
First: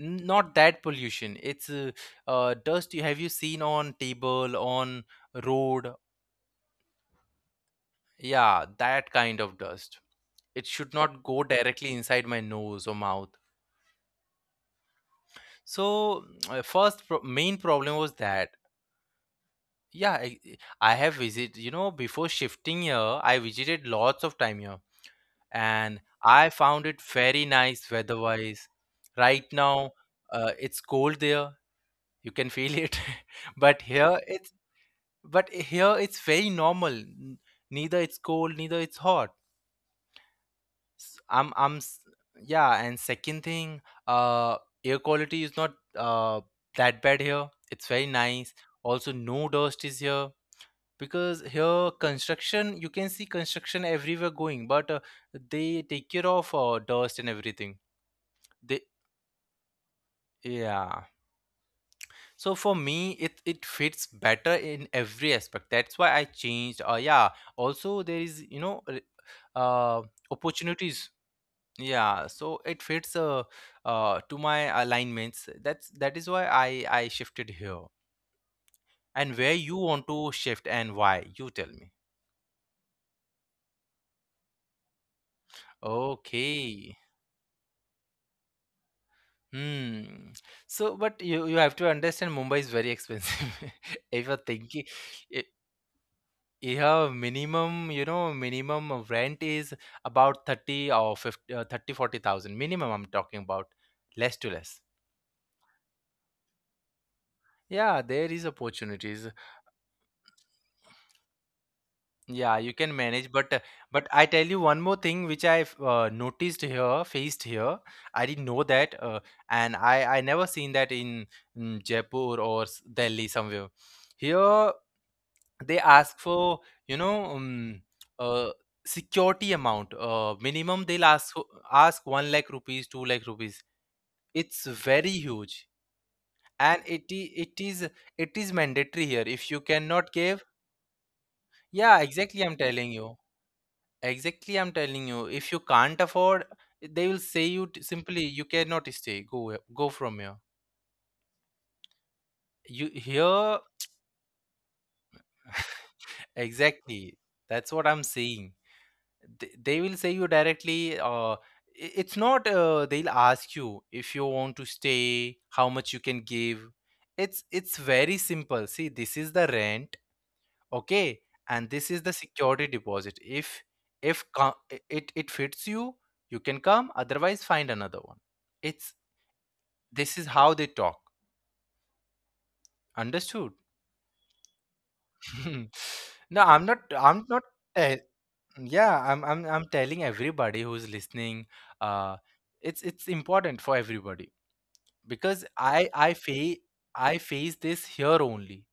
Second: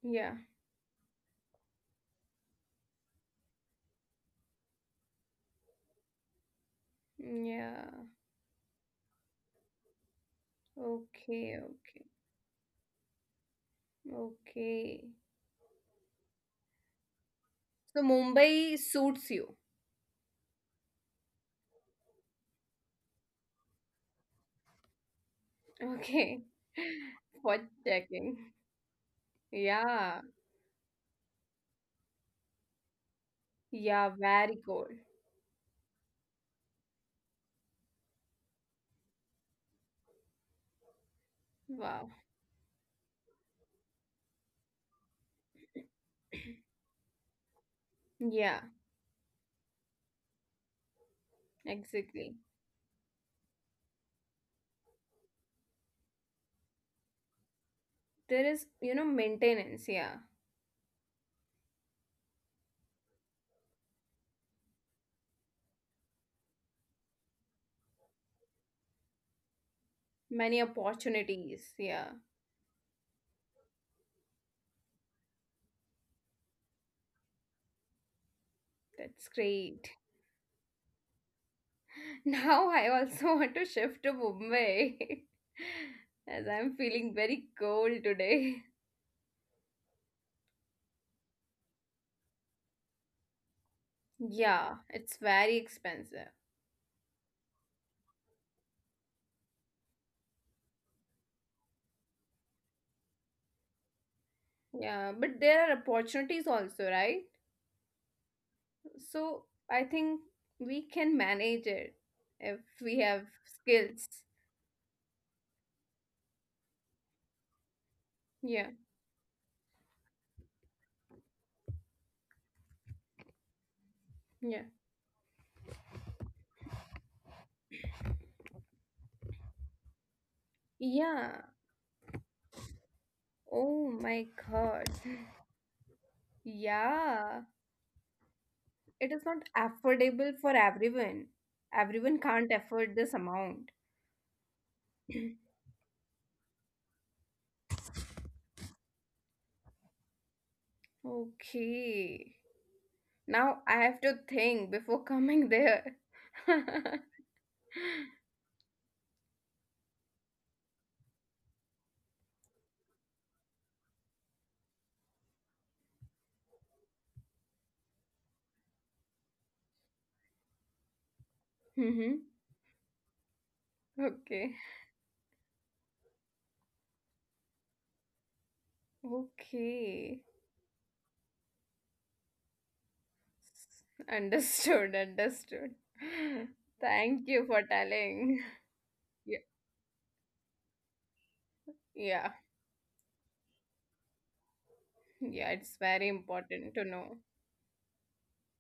S2: Yeah,
S1: not that pollution, it's dust. You have you seen on table on road?
S2: yeah.
S1: Yeah, that kind of dust. It should not go
S2: Okay,
S1: directly
S2: okay,
S1: inside my nose or mouth.
S2: okay.
S1: So first main problem
S2: So
S1: was that.
S2: Mumbai suits you.
S1: yeah I, I have visited, you know, before shifting here I visited lots of time here, and
S2: Okay.
S1: I found it very
S2: For
S1: nice weather
S2: checking.
S1: wise. Right now
S2: Yeah,
S1: it's cold there, you can feel it, but
S2: yeah,
S1: here it's
S2: very cool.
S1: but here it's very normal. Neither it's cold neither it's hot. S- I'm I'm s-
S2: Wow.
S1: yeah, and second thing, uh, air quality is not that bad here. It's very nice.
S2: Yeah,
S1: Also, no dust is here, because here
S2: exactly.
S1: construction you can see construction everywhere going, but they take care of dust and everything.
S2: There is,
S1: They
S2: maintenance, yeah.
S1: yeah. So for me, it fits better in every aspect. That's why I changed. Yeah. Also, there is uh
S2: Many
S1: opportunities.
S2: opportunities, yeah.
S1: Yeah, so it fits to my alignments. That is why I shifted here. And
S2: That's
S1: where you want
S2: great.
S1: to shift and why, you tell me.
S2: Now I also want to shift to Mumbai as I'm
S1: Okay.
S2: feeling very cold today.
S1: Hmm. So but you have to understand, Mumbai is very expensive if you're
S2: Yeah,
S1: thinking.
S2: it's
S1: i-
S2: very expensive.
S1: yeah, minimum, minimum of rent is about 30 or 50, 30 40,000 minimum I'm talking about, less to less.
S2: Yeah, but there are opportunities also, right?
S1: Yeah, there is opportunities.
S2: So I think we can manage it
S1: Yeah,
S2: if
S1: you can
S2: we have
S1: manage, but
S2: skills.
S1: I tell you one more thing which I've noticed here, faced here. I didn't know
S2: Yeah,
S1: that, and I never seen that in, Jaipur or Delhi somewhere.
S2: yeah.
S1: Here they ask for, you know um, uh, security amount. Minimum they'll
S2: Yeah.
S1: ask 1 lakh rupees, 2 lakh rupees.
S2: Oh my
S1: It's
S2: God.
S1: very huge, and it i-
S2: Yeah.
S1: it is it is mandatory
S2: It
S1: here.
S2: is
S1: If
S2: not
S1: you cannot give,
S2: affordable for everyone.
S1: yeah,
S2: Everyone
S1: exactly. I'm
S2: can't
S1: telling
S2: afford
S1: you.
S2: this amount.
S1: Exactly, I'm telling you. If you can't afford, they will simply, you cannot stay. Go from here.
S2: Okay.
S1: You here,
S2: Now I have to think before coming there.
S1: exactly. That's what I'm saying. They will say you directly. It's not. They'll ask you, if you want to stay, how much you can give. It's very simple. See, this is the rent, okay, and this is the
S2: Mm-hmm.
S1: security deposit. If if co-
S2: Okay.
S1: i- it it fits you, you can come. Otherwise, find another one, it's this is
S2: Okay.
S1: how they talk. Understood?
S2: Understood. Understood.
S1: No, I'm not, I'm
S2: Thank
S1: not,
S2: you for
S1: te-
S2: telling.
S1: yeah, I'm I'm
S2: Yeah.
S1: I'm telling everybody who's listening, uh
S2: Yeah.
S1: it's important for everybody, because
S2: Yeah. It's very important to
S1: I
S2: know.
S1: face this here only.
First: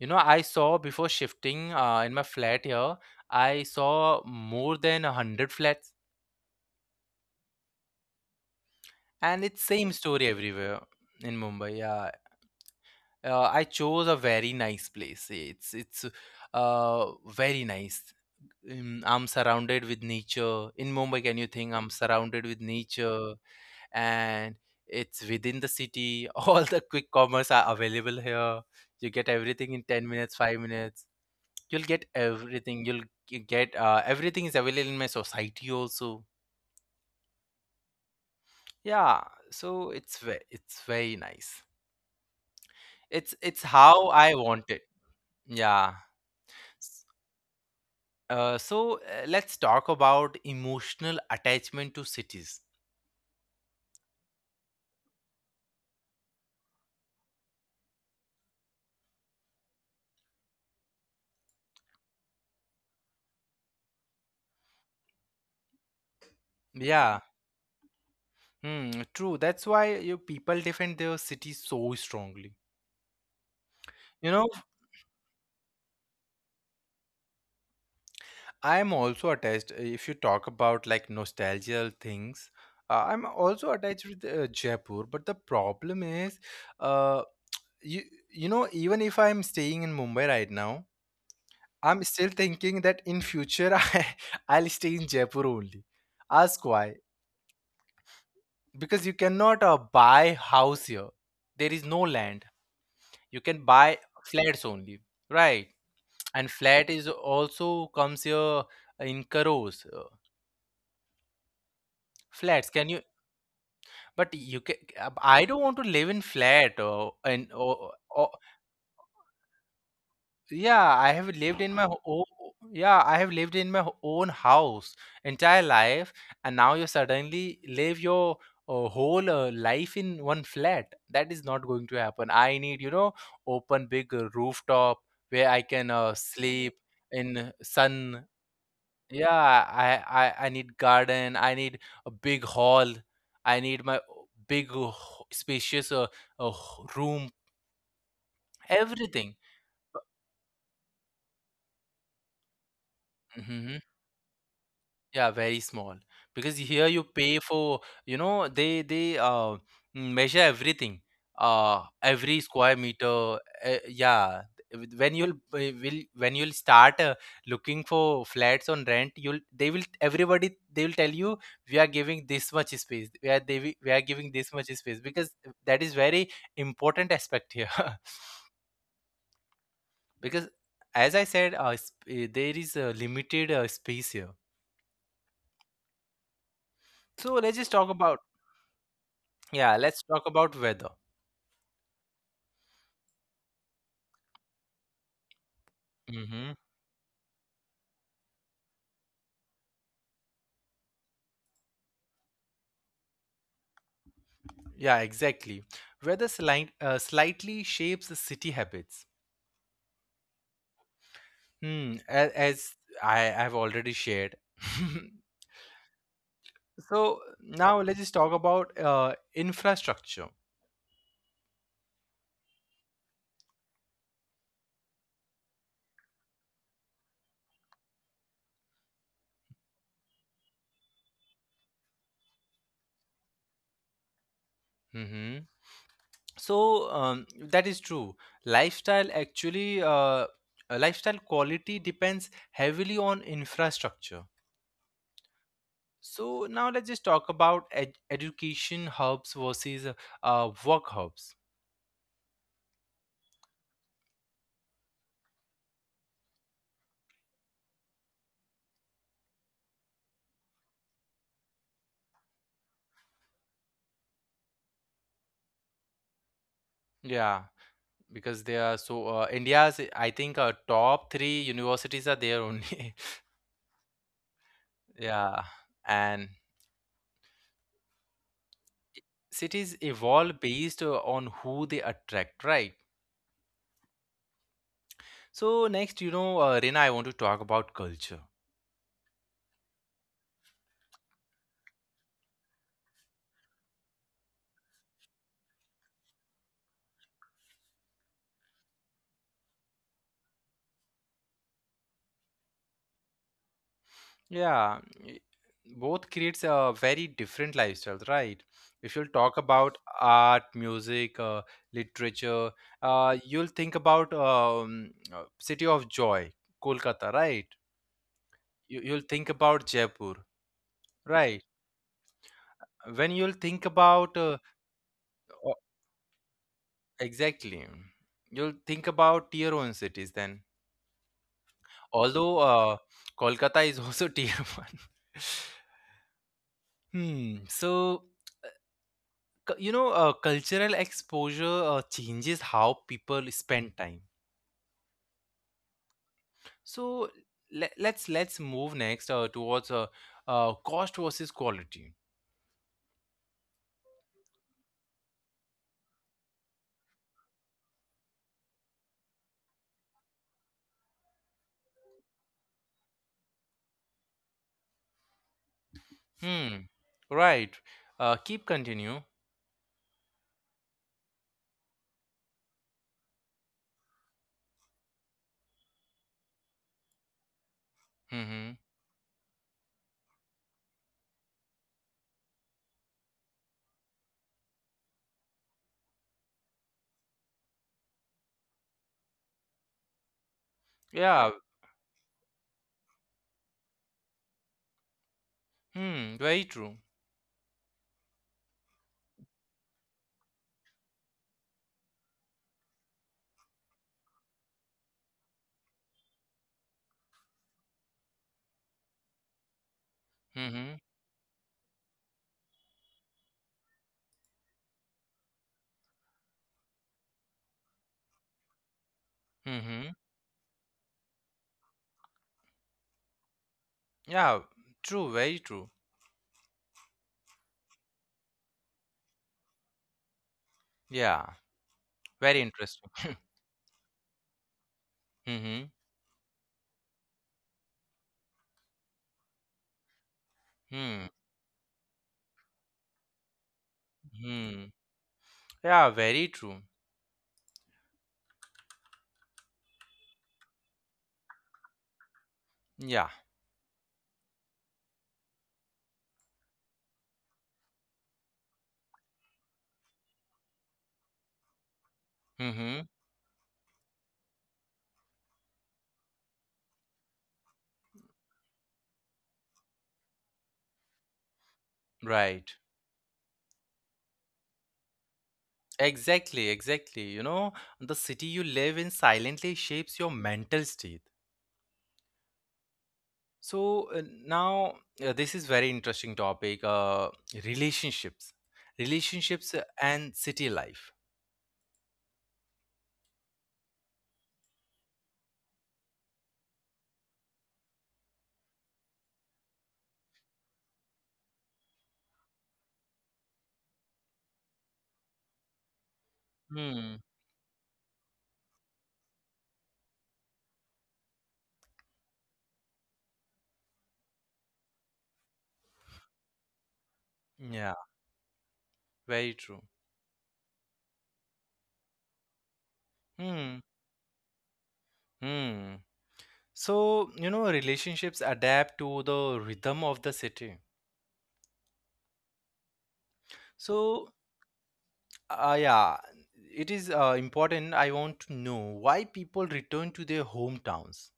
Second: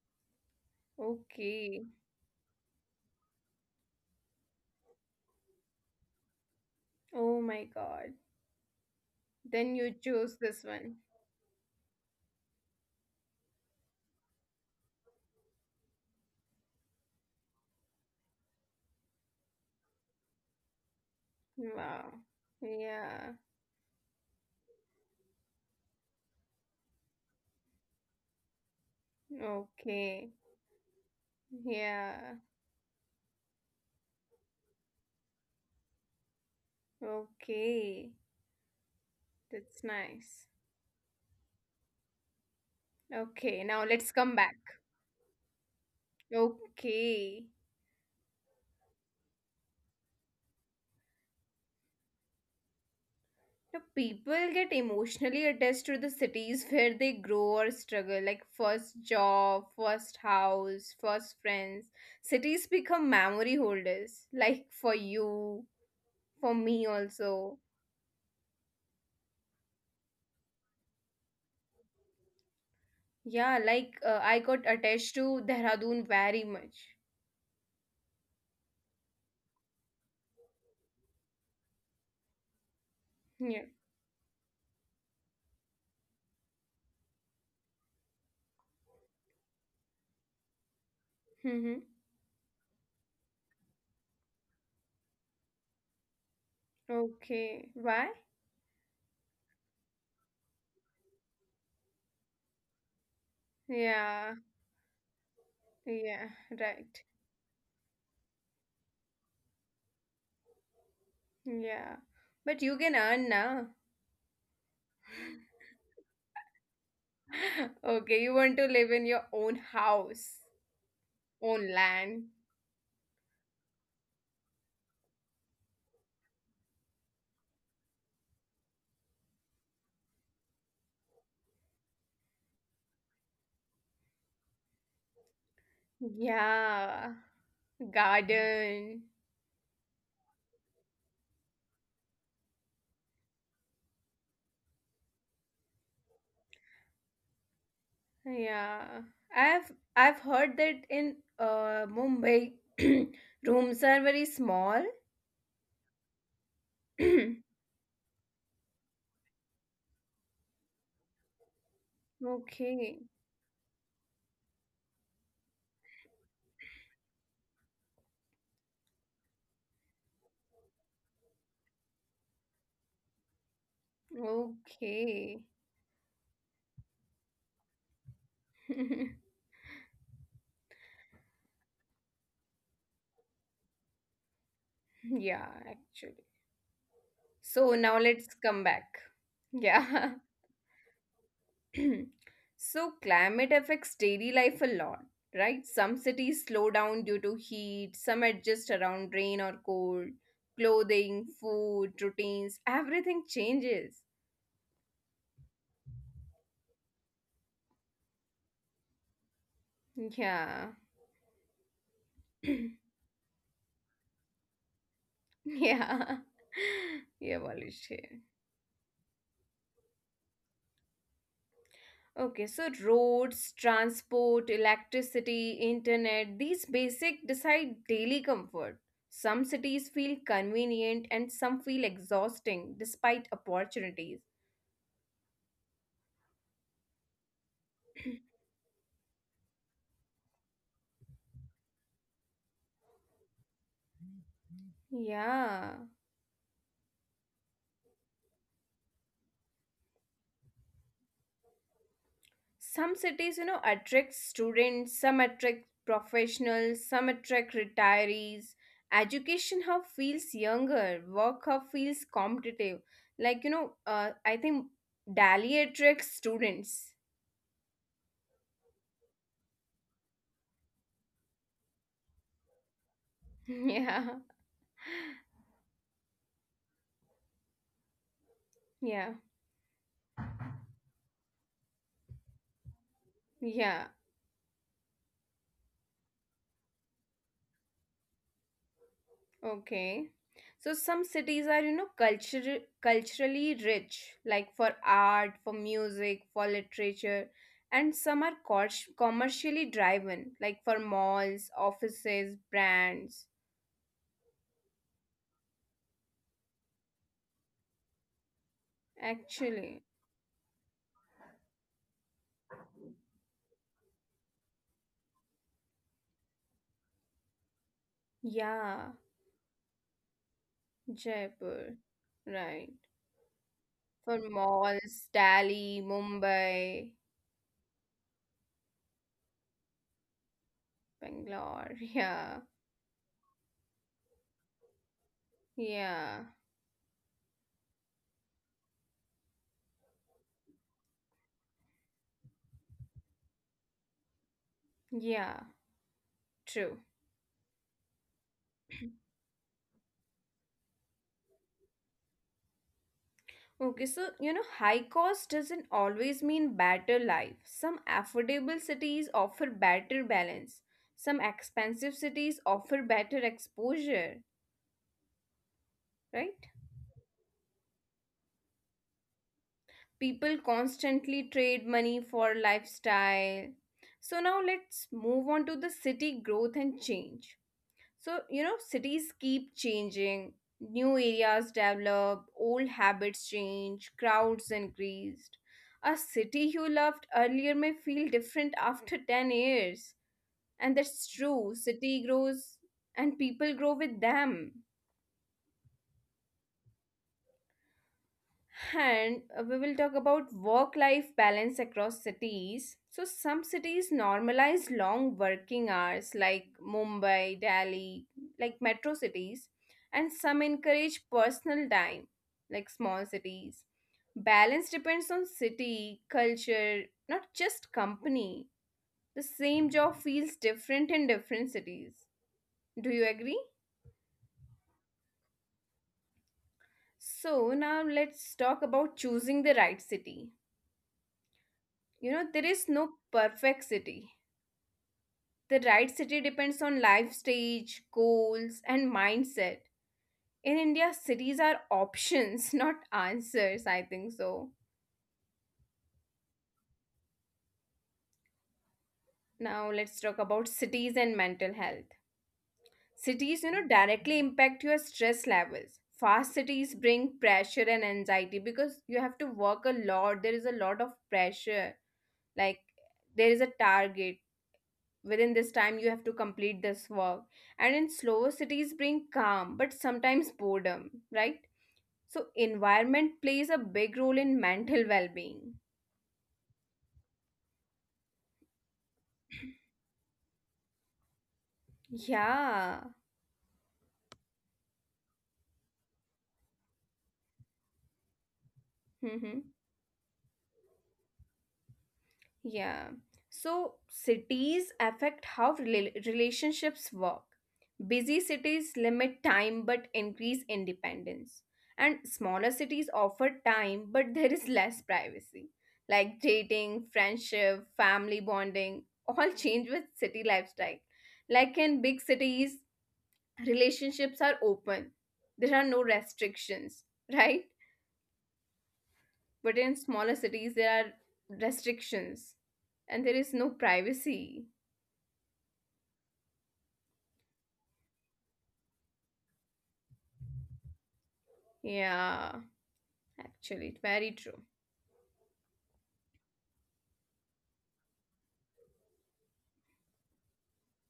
S1: You know, I saw before shifting
S2: Okay.
S1: in my flat here, I saw more than 100 flats,
S2: Oh my God.
S1: and it's
S2: Then
S1: same
S2: you
S1: story
S2: choose this
S1: everywhere
S2: one.
S1: in Mumbai. Yeah, I chose a very nice place. It's very nice. I'm surrounded with nature. In Mumbai, can you think I'm
S2: Wow.
S1: surrounded with nature
S2: Yeah.
S1: and it's within the city? All the quick commerce are available here. You get everything in 10
S2: Okay.
S1: minutes, 5 minutes. You'll get
S2: Yeah.
S1: everything. You'll get, everything is available in my society also.
S2: Okay.
S1: Yeah, so
S2: That's nice.
S1: it's very nice. It's
S2: Okay. Now
S1: how
S2: let's
S1: I
S2: come back.
S1: want it. Yeah. S-
S2: Okay.
S1: Uh, so let's talk about emotional attachment to cities.
S2: Now people get emotionally attached to the cities where they grow or struggle, like first job, first house, first friends. Cities become memory holders, like for you, for
S1: Yeah.
S2: me also.
S1: Hmm, true. That's why you people defend their city so strongly.
S2: Yeah,
S1: You know,
S2: like I got attached to Dehradun very much.
S1: I'm also attached. If you talk about like nostalgical things, I'm also attached
S2: Yeah.
S1: with Jaipur. But the problem is, uh, you you know, even if I'm staying in Mumbai right now, I'm
S2: Mm-hmm.
S1: still thinking that in future, I'll stay in Jaipur only. Ask why?
S2: Okay. Why?
S1: Because you cannot buy house here. There is no land. You can buy
S2: Yeah.
S1: flats only, right? And
S2: Yeah.
S1: flat is
S2: Right.
S1: also comes here in crores,
S2: Yeah,
S1: flats
S2: but
S1: can
S2: you
S1: you
S2: can earn now.
S1: but you can, I don't want to live in flat or and or, or
S2: Okay, you want to live in your own house,
S1: yeah i have lived in
S2: own
S1: my own
S2: land.
S1: yeah, I have lived in my own house entire life, and now you suddenly live your whole life in one flat, that is not going to happen. I need, you know, open big rooftop where I can sleep
S2: Yeah,
S1: in sun.
S2: garden.
S1: Yeah, I need garden. I need a big hall. I need my big spacious uh, room.
S2: Yeah,
S1: Everything.
S2: I've heard that in Mumbai,
S1: Mhm.
S2: rooms are very small.
S1: Yeah, very small. Because here you pay for, you know, measure everything, every square
S2: Okay,
S1: meter. Yeah. When you'll start looking for flats on rent, you'll they will everybody they will tell you, we are giving this much space. We are giving this much space because
S2: okay.
S1: that is very important aspect here. Because as I said, there is a limited space here.
S2: Yeah, actually.
S1: So let's just
S2: So
S1: talk
S2: now
S1: about,
S2: let's come back.
S1: yeah, let's talk
S2: Yeah.
S1: about weather.
S2: So climate affects daily life a lot, right? Some
S1: Hmm.
S2: cities slow down due to heat, some adjust around rain or cold. Clothing, food, routines, everything changes.
S1: Yeah, exactly. Weather slightly shapes the city habits.
S2: Yeah.
S1: Hmm, as I have already shared.
S2: Yeah.
S1: So
S2: Yeah,
S1: now let's
S2: abolished
S1: just talk
S2: here.
S1: about infrastructure.
S2: Okay, so roads, transport, electricity, internet, these basic decide daily comfort. Some cities feel convenient and some feel exhausting despite opportunities.
S1: Hmm. So that is true. Lifestyle actually, lifestyle quality depends heavily on infrastructure.
S2: Yeah.
S1: So now let's just talk about education hubs versus work hubs.
S2: Some cities, you know, attract students, some attract professionals, some attract retirees. Education hub feels younger, work hub feels competitive. Like, you know, I think Delhi attracts students.
S1: Yeah. Because they are so, India's, I think, top 3 universities are there only.
S2: Yeah.
S1: Yeah, and
S2: Yeah.
S1: cities evolve based on who they attract, right?
S2: Yeah.
S1: So next, you know, Rina, I want to talk about culture.
S2: Okay. So some cities are, you know, culture, culturally rich, like for art, for music, for literature, and some are commercially driven, like for malls, offices, brands.
S1: Yeah, i- both creates a very different lifestyles, right? If you'll talk about
S2: Actually,
S1: art, music, literature, you'll think about City of Joy, Kolkata, right? You,
S2: yeah,
S1: you'll think about Jaipur, right?
S2: Jaipur, right.
S1: When you'll think about
S2: For malls,
S1: o-
S2: Delhi, Mumbai,
S1: exactly, you'll think about tier 1 cities then.
S2: Bangalore.
S1: Although
S2: Yeah,
S1: Kolkata is also tier 1.
S2: yeah,
S1: Hmm. So you know, cultural exposure changes how people spend time.
S2: yeah, true.
S1: So let's move next towards cost versus quality.
S2: Okay, so you know, high cost doesn't always mean better life. Some affordable cities offer better balance, some expensive cities offer better exposure, right?
S1: Hmm. Right. Uh, keep continue.
S2: People constantly trade money for lifestyle. So now let's move on to the city growth and change. So,
S1: Mm-hmm.
S2: you know, cities keep changing, new areas develop, old habits change, crowds increased. A city you loved earlier may feel different after 10 years. And that's
S1: Yeah.
S2: true, city grows and people grow with them.
S1: Hmm, very true.
S2: And we will talk about work life balance across cities. So, some cities normalize long working hours, like Mumbai, Delhi, like metro cities, and some
S1: Mm-hmm.
S2: encourage personal time, like small cities. Balance depends on city, culture, not just company. The same
S1: Mm-hmm.
S2: job feels different in different cities. Do you agree?
S1: Yeah, true, very true.
S2: So, now let's talk about choosing the right city.
S1: Yeah, very
S2: You know, there is
S1: interesting.
S2: no perfect city.
S1: Mm-hmm.
S2: The right city depends on life stage, goals, and mindset. In
S1: Hmm.
S2: India, cities are options, not answers, I think
S1: Hmm.
S2: so.
S1: Yeah, very true.
S2: Now, let's talk about cities and mental health.
S1: Yeah.
S2: Cities, you know, directly impact your stress levels. Fast cities bring pressure and anxiety because you have to work a lot. There is a lot of pressure.
S1: Mm-hmm.
S2: Like, there is a target within this time you have to complete this work and in slower cities bring calm but sometimes boredom, right? So
S1: Right.
S2: environment plays a big role in mental well-being.
S1: Exactly, exactly. You know, the city you live in silently shapes your mental state.
S2: Yeah.
S1: So now, this is very interesting topic. Relationships, relationships
S2: Hmm.
S1: and city life.
S2: Yeah. So cities affect how relationships work. Busy cities limit time but increase independence. And smaller cities offer time but there is less privacy. Like
S1: Hmm.
S2: dating, friendship, family bonding, all change with city lifestyle. Like in big cities, relationships are open. There are no restrictions, right?
S1: Yeah, very true.
S2: But in smaller cities, there are restrictions and there is
S1: Hmm.
S2: no privacy.
S1: Hmm. So, you know, relationships adapt to the rhythm of the city.
S2: Yeah, actually, it's
S1: So,
S2: very true.
S1: yeah, it is important. I want to know why people return to their hometowns.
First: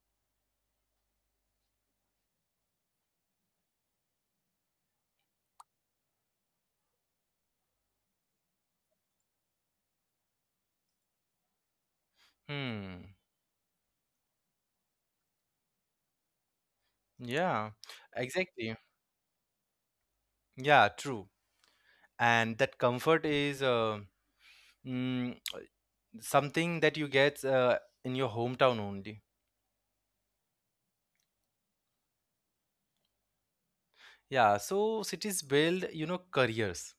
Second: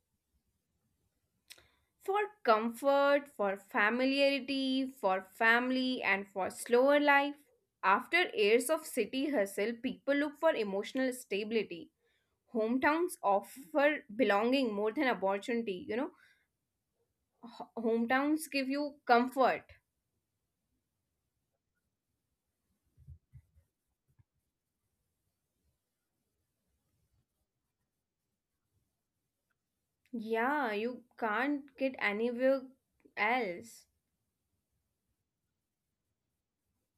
S2: For comfort, for familiarity, for family, and for slower life. After years of city hustle, people look for emotional stability.
S1: Hmm.
S2: Hometowns offer belonging more than opportunity. You know,
S1: Yeah,
S2: hometowns give
S1: exactly.
S2: you comfort.
S1: Yeah, true. And that comfort is, mm, something that you get in your hometown only.
S2: Yeah, you can't get anywhere else.
S1: Yeah, so cities build, you know, careers.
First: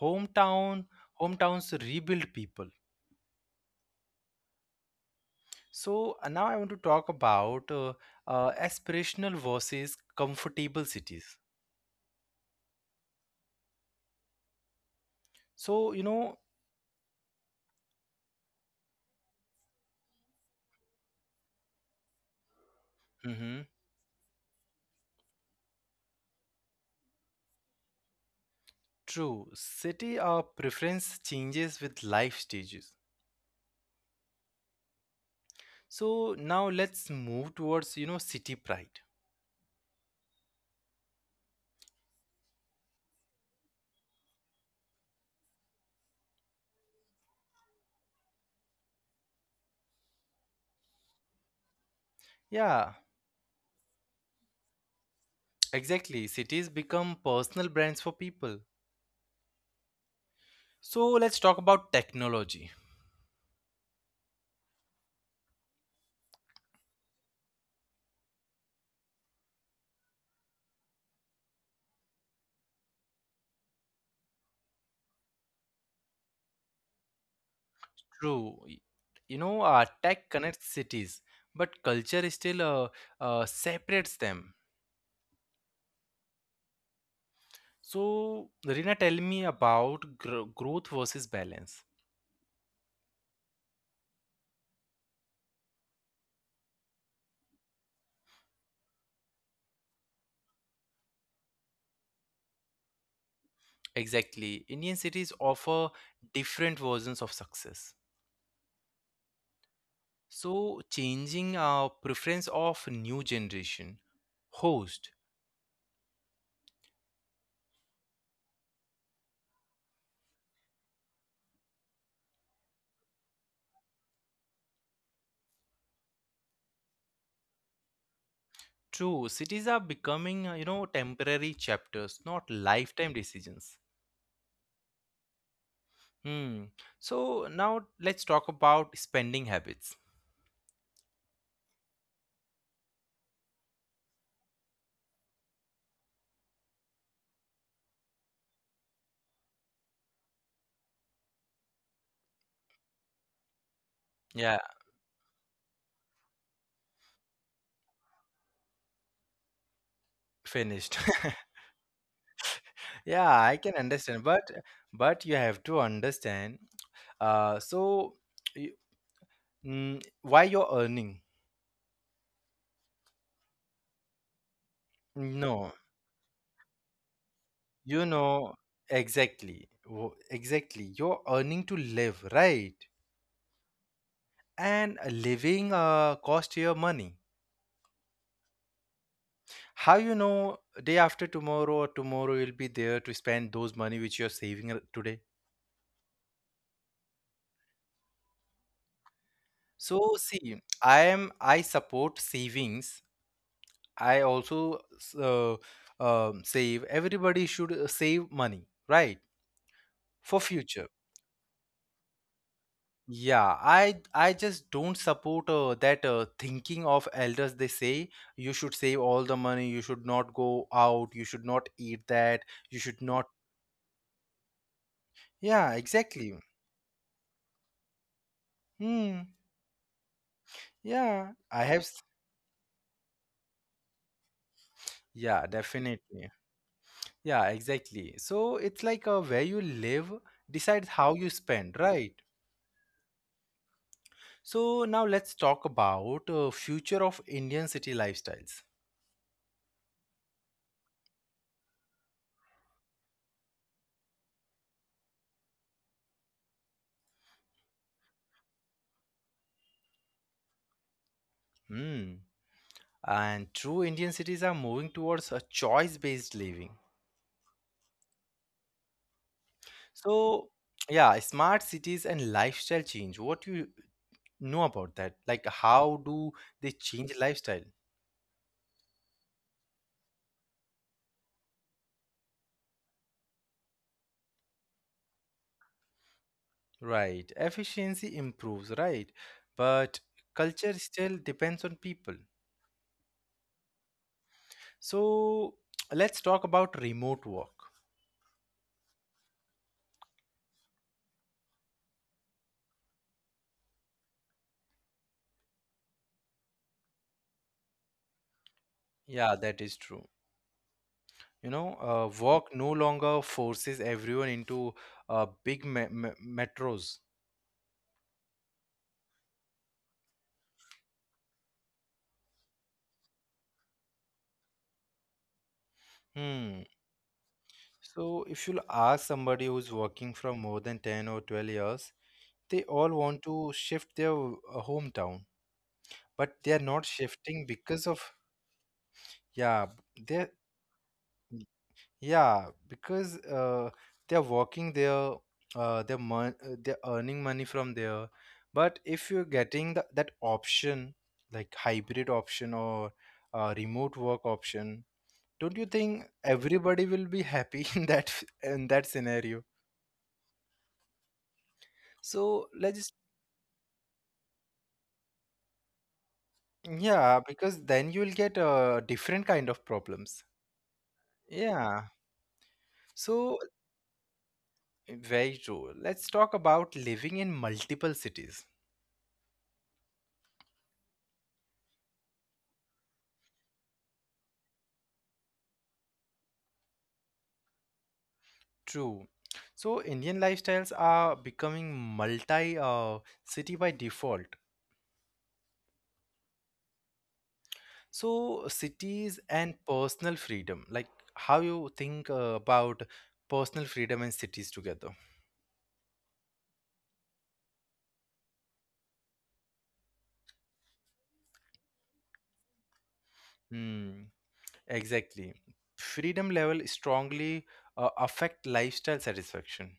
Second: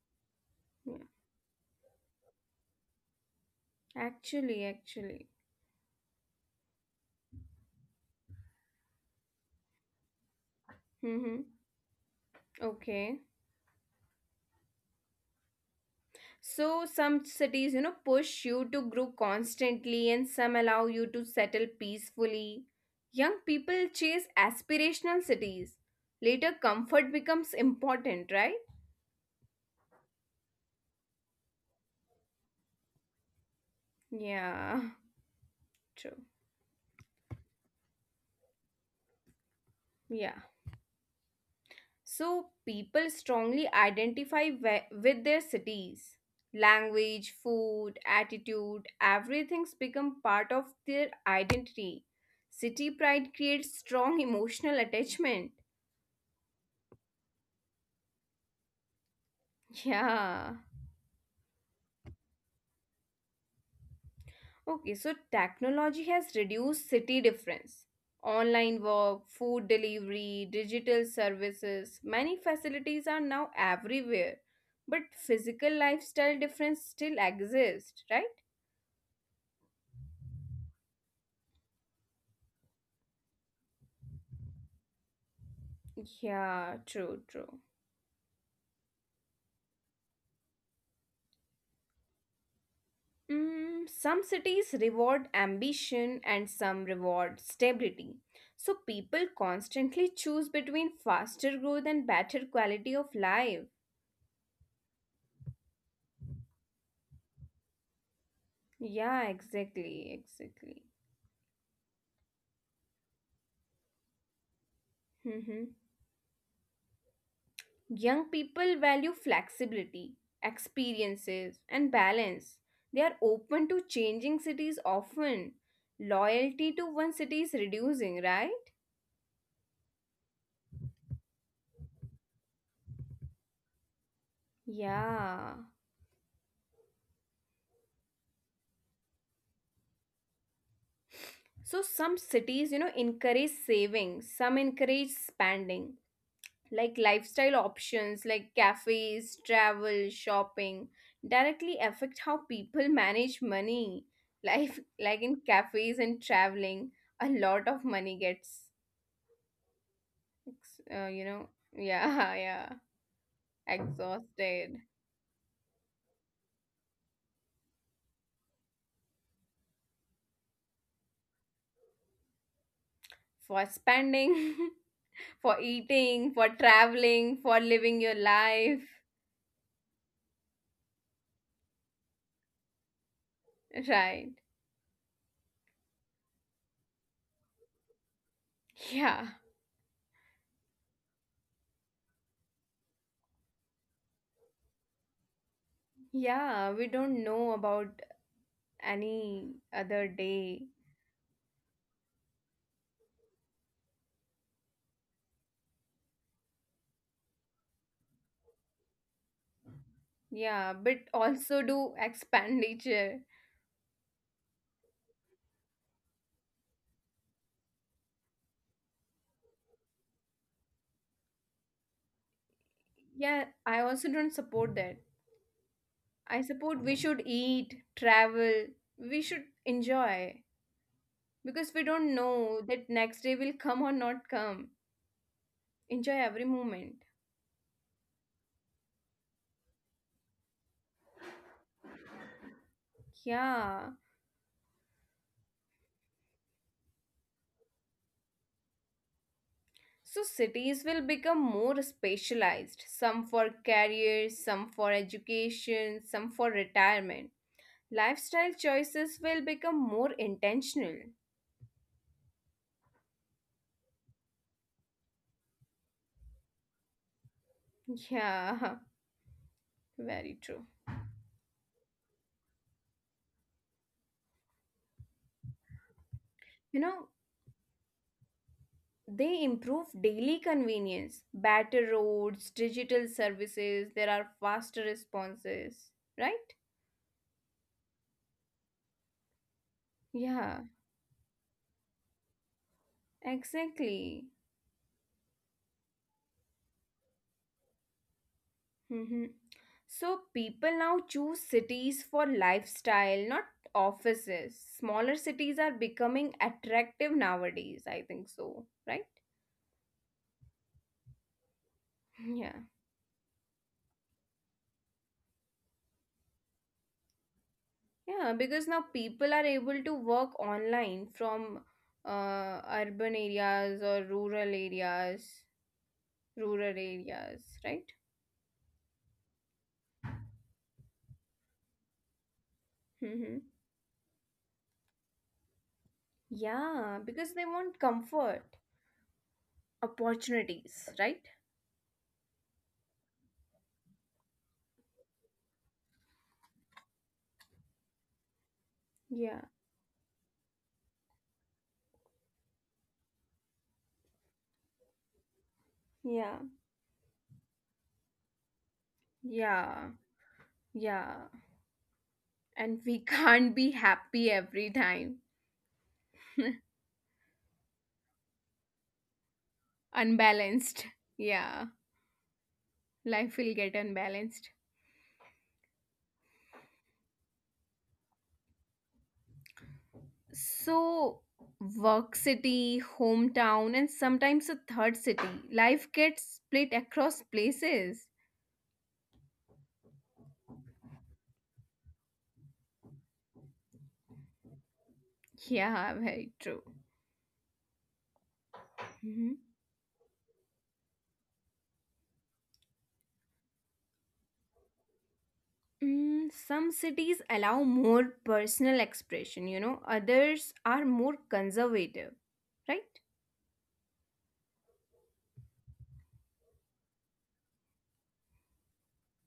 S1: Hometown,
S2: Yeah.
S1: hometowns rebuild people.
S2: Actually, actually.
S1: So now I want to talk about aspirational versus comfortable
S2: Mm-hmm.
S1: cities.
S2: Okay.
S1: So, you know,
S2: So some cities, you know, push you to grow constantly and some allow you to settle peacefully. Young
S1: mhm,
S2: people chase aspirational cities. Later comfort becomes important, right?
S1: true, city preference changes with life stages.
S2: Yeah, true.
S1: So now let's move towards, you know, city pride.
S2: Yeah. So people strongly identify with their cities. Language, food, attitude, everything's become part of their identity. City
S1: Yeah,
S2: pride creates strong emotional attachment.
S1: exactly. Cities become personal brands for people.
S2: Yeah.
S1: So let's talk about technology.
S2: Okay, so technology has reduced city difference. Online work, food delivery, digital services, many facilities are now everywhere. But physical lifestyle difference still exists, right?
S1: True, you know, tech connects cities, but culture still separates them.
S2: Yeah, true, true.
S1: So, Rina, tell me about growth versus balance.
S2: Mm, some cities reward ambition and some reward stability. So people constantly choose between faster growth and better quality of life.
S1: Exactly. Indian cities offer different versions of success.
S2: Yeah, exactly, exactly.
S1: So, changing our preference of new generation host.
S2: Young people value flexibility, experiences, and balance. They are open to changing cities often. Loyalty to one city is reducing, right?
S1: True, cities are becoming, you know, temporary chapters, not lifetime decisions.
S2: Yeah.
S1: Hmm. So, now let's talk about spending habits.
S2: So some cities, you know, encourage saving, some encourage spending, like lifestyle options like cafes, travel, shopping directly affect how people manage money. Life
S1: Yeah,
S2: like in cafes and traveling, a lot of money gets
S1: finished.
S2: you know, yeah, yeah,
S1: Yeah, I can understand,
S2: exhausted
S1: but you have to understand. Uh, so. Mm, why you're earning?
S2: for spending, for
S1: No,
S2: eating, for traveling, for living your
S1: you know,
S2: life,
S1: exactly. You're earning to live, right?
S2: right?
S1: And living cost your money.
S2: Yeah,
S1: How you know day after tomorrow or tomorrow you'll be there to spend those money which you're today?
S2: yeah, we don't know about any other
S1: So
S2: day.
S1: see, I support savings. I also save. Everybody should save money, right?
S2: Yeah,
S1: For
S2: but
S1: future.
S2: also do expenditure.
S1: Yeah, I just don't support that thinking of elders. They say you should save all the money, you should not go out, you should not eat that, you should
S2: Yeah,
S1: not.
S2: I also don't support that.
S1: Yeah,
S2: I
S1: exactly.
S2: support we should eat, travel, we should
S1: Hmm.
S2: enjoy because
S1: Yeah,
S2: we
S1: I
S2: don't
S1: have. s-
S2: know that next day will come or not come.
S1: Yeah,
S2: Enjoy every
S1: definitely.
S2: moment.
S1: Yeah, exactly. So it's like, where you live decides how you spend, right?
S2: Yeah.
S1: So now let's talk about future of Indian city lifestyles.
S2: So cities will become more specialized, some for careers, some for education, some for retirement. Lifestyle choices will become more intentional.
S1: Hmm. And true, Indian cities are moving towards a choice-based living.
S2: Yeah, very true.
S1: So, yeah, smart cities and lifestyle change. What you know about that? Like, how do
S2: You
S1: they
S2: know,
S1: change lifestyle?
S2: they improve daily convenience, better roads, digital services, there are faster responses, right?
S1: Right. Efficiency improves, right? But
S2: Yeah,
S1: culture still depends on people.
S2: exactly.
S1: So, let's talk about remote work.
S2: Mhm. So people now choose cities for lifestyle, not offices. Smaller cities are becoming attractive nowadays, I think so, right?
S1: Yeah, that is true. You know,
S2: Yeah.
S1: work no longer forces everyone into big me me metros.
S2: Yeah, because now people are able to work online from urban areas or
S1: Hmm.
S2: rural areas, right?
S1: So, if you'll ask somebody who's working from more than 10 or 12 years, they all want
S2: Mm-hmm.
S1: to shift their hometown, but they are not
S2: Yeah, because
S1: shifting
S2: they
S1: because
S2: want
S1: of,
S2: comfort,
S1: yeah, they,
S2: opportunities, right?
S1: yeah because they are working there, they're earning money from there. But if you're
S2: Yeah,
S1: getting the, that option, like hybrid option or remote work option, don't you think
S2: yeah,
S1: everybody will be happy in that scenario?
S2: yeah, yeah.
S1: So
S2: And
S1: let's,
S2: we can't be happy every time.
S1: yeah, because then you'll get different kind of problems.
S2: Unbalanced. Yeah,
S1: Yeah. So,
S2: life will get unbalanced.
S1: very true. Let's talk about living in multiple cities.
S2: So, work city, hometown, and sometimes a third city. Life gets split across places.
S1: True. So, Indian lifestyles are becoming multi city by default.
S2: Yeah, very true.
S1: So, cities
S2: Mhm.
S1: and personal freedom, like how you think about personal freedom and cities together.
S2: Mm, some cities allow more personal expression, you know, others are more conservative, right?
S1: Hmm, exactly. Freedom level strongly affect lifestyle satisfaction.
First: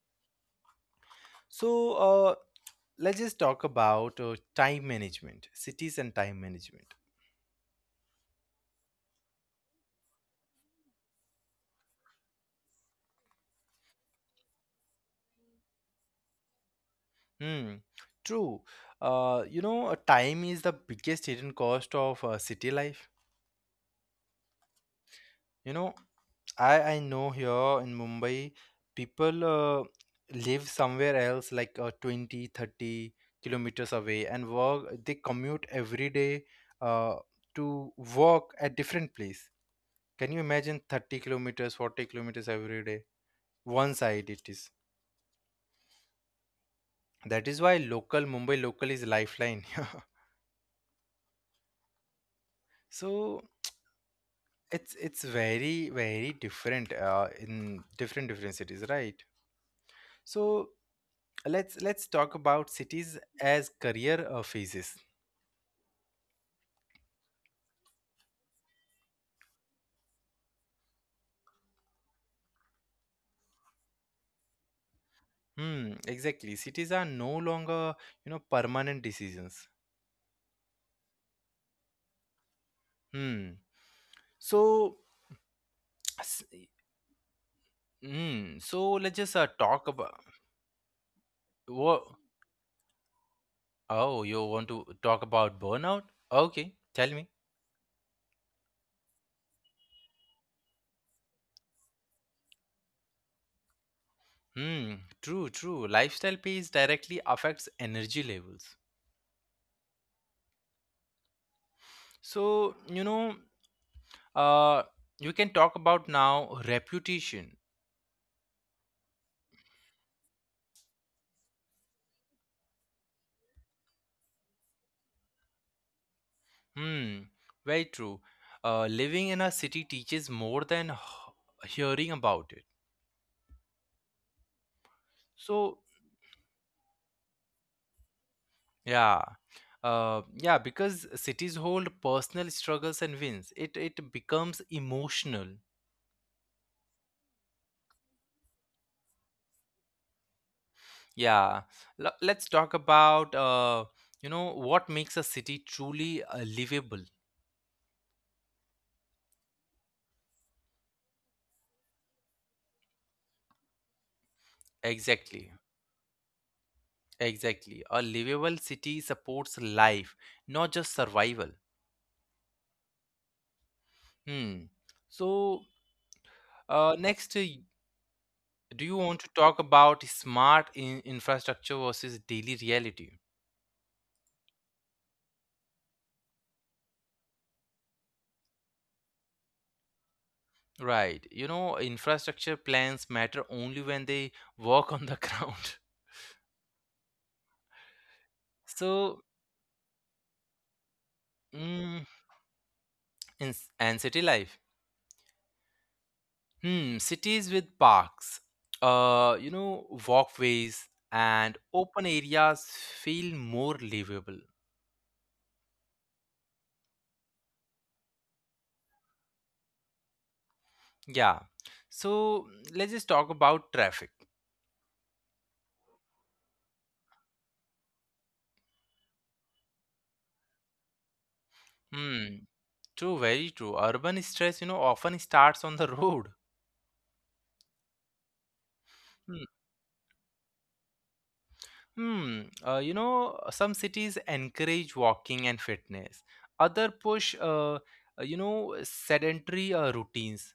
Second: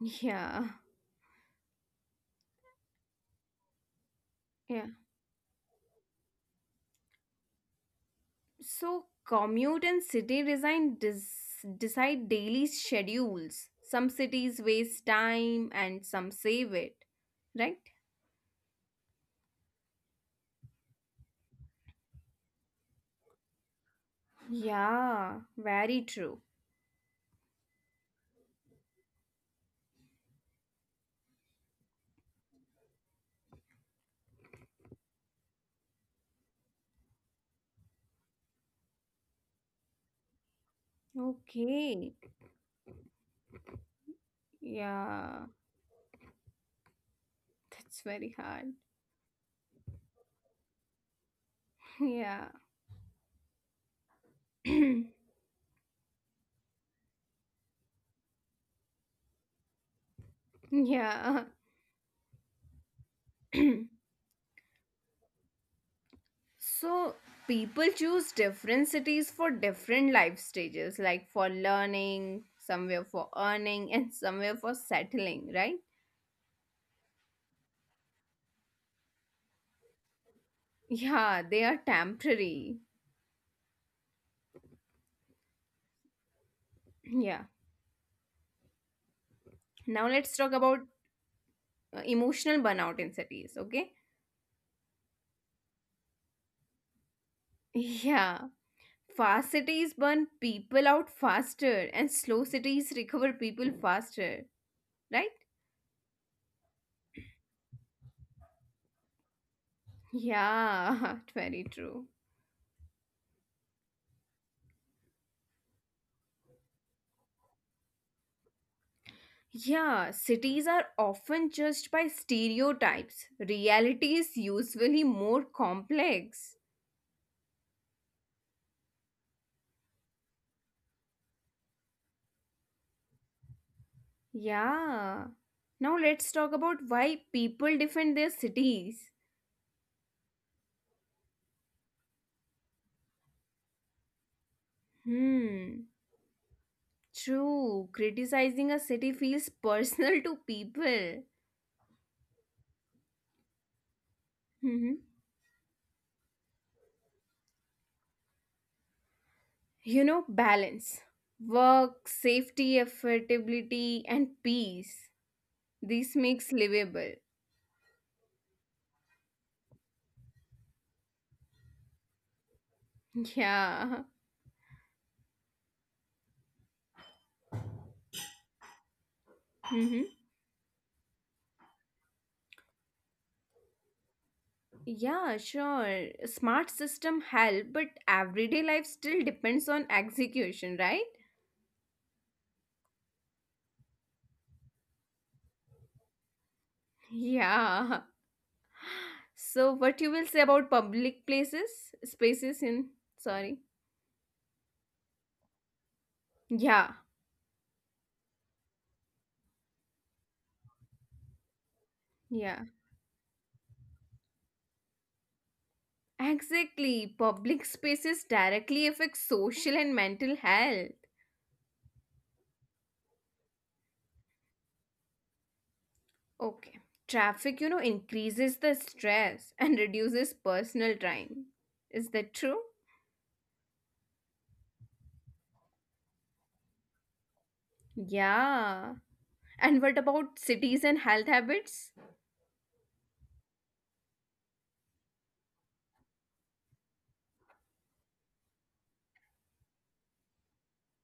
S2: Yeah.
S1: So, let's just talk about
S2: Yeah.
S1: time management, cities and time management.
S2: So, commute and city design decide daily schedules. Some cities waste time and some save it, right?
S1: Hmm, true. You know, time is the biggest hidden cost of city life.
S2: Yeah,
S1: You
S2: very
S1: know,
S2: true.
S1: I know here in Mumbai, people live somewhere else like 20-30 kilometers away and work. They commute every day uh, to work at different place. Can you imagine 30 kilometers,
S2: Okay.
S1: 40 kilometers every day? One side it is.
S2: Yeah,
S1: That is why
S2: that's very
S1: local,
S2: hard.
S1: Mumbai local is lifeline.
S2: Yeah.
S1: So it's very very different in different cities, right? So
S2: Yeah.
S1: let's talk about cities as career phases.
S2: So, people choose different cities for different life stages, like for learning, somewhere for earning, and somewhere for settling, right?
S1: Hmm, exactly, cities are no longer, you know, permanent decisions.
S2: Yeah, they are temporary.
S1: Hmm. so s-
S2: Yeah.
S1: hmm so let's just
S2: Now let's
S1: talk
S2: talk
S1: about,
S2: about emotional
S1: what,
S2: burnout in cities, okay?
S1: oh, you want to talk about burnout? Okay, tell me.
S2: Yeah. Fast cities burn people out faster and slow cities recover people faster, right?
S1: Hmm, true, true, lifestyle pace directly affects energy levels.
S2: Yeah, very true.
S1: So you know, Uh, we can talk about now reputation.
S2: Yeah, cities are often judged by stereotypes. Reality is usually more complex.
S1: Hmm, very true. Living in a city teaches more than hearing about it.
S2: Yeah. Now let's
S1: So,
S2: talk about why people defend their cities.
S1: yeah. Yeah, because cities hold personal struggles and wins. It becomes
S2: Hmm.
S1: emotional.
S2: True, criticizing a city feels personal to people.
S1: Yeah. Let's talk about, you
S2: Mhm.
S1: know, what makes a city truly livable.
S2: You know, balance. Work, safety, affordability, and peace. This
S1: Exactly.
S2: makes livable.
S1: Exactly. A livable city supports life, not just survival.
S2: Yeah.
S1: Hmm. So, next, do you want to
S2: Mhm.
S1: talk about smart in infrastructure versus daily reality?
S2: Yeah, sure. Smart system help, but everyday life still depends on execution, right?
S1: Right. You know, infrastructure plans matter only when they work on the ground.
S2: Yeah. So
S1: So,
S2: what you will say about public places, spaces
S1: mm,
S2: in sorry.
S1: and city life.
S2: Yeah.
S1: Hmm. Cities with parks, you know, walkways and
S2: Yeah.
S1: open areas feel more livable.
S2: Exactly. Public spaces directly affect social and mental health.
S1: Yeah. So, let's just talk about traffic.
S2: Okay. Traffic, you know, increases the stress and reduces personal time. Is that true?
S1: Hmm. True, very true. Urban stress, you know, often starts on the road.
S2: Yeah. And
S1: Hmm.
S2: what about cities and health habits?
S1: Hmm. You know, some cities encourage walking and fitness. Other push, you know, sedentary routines.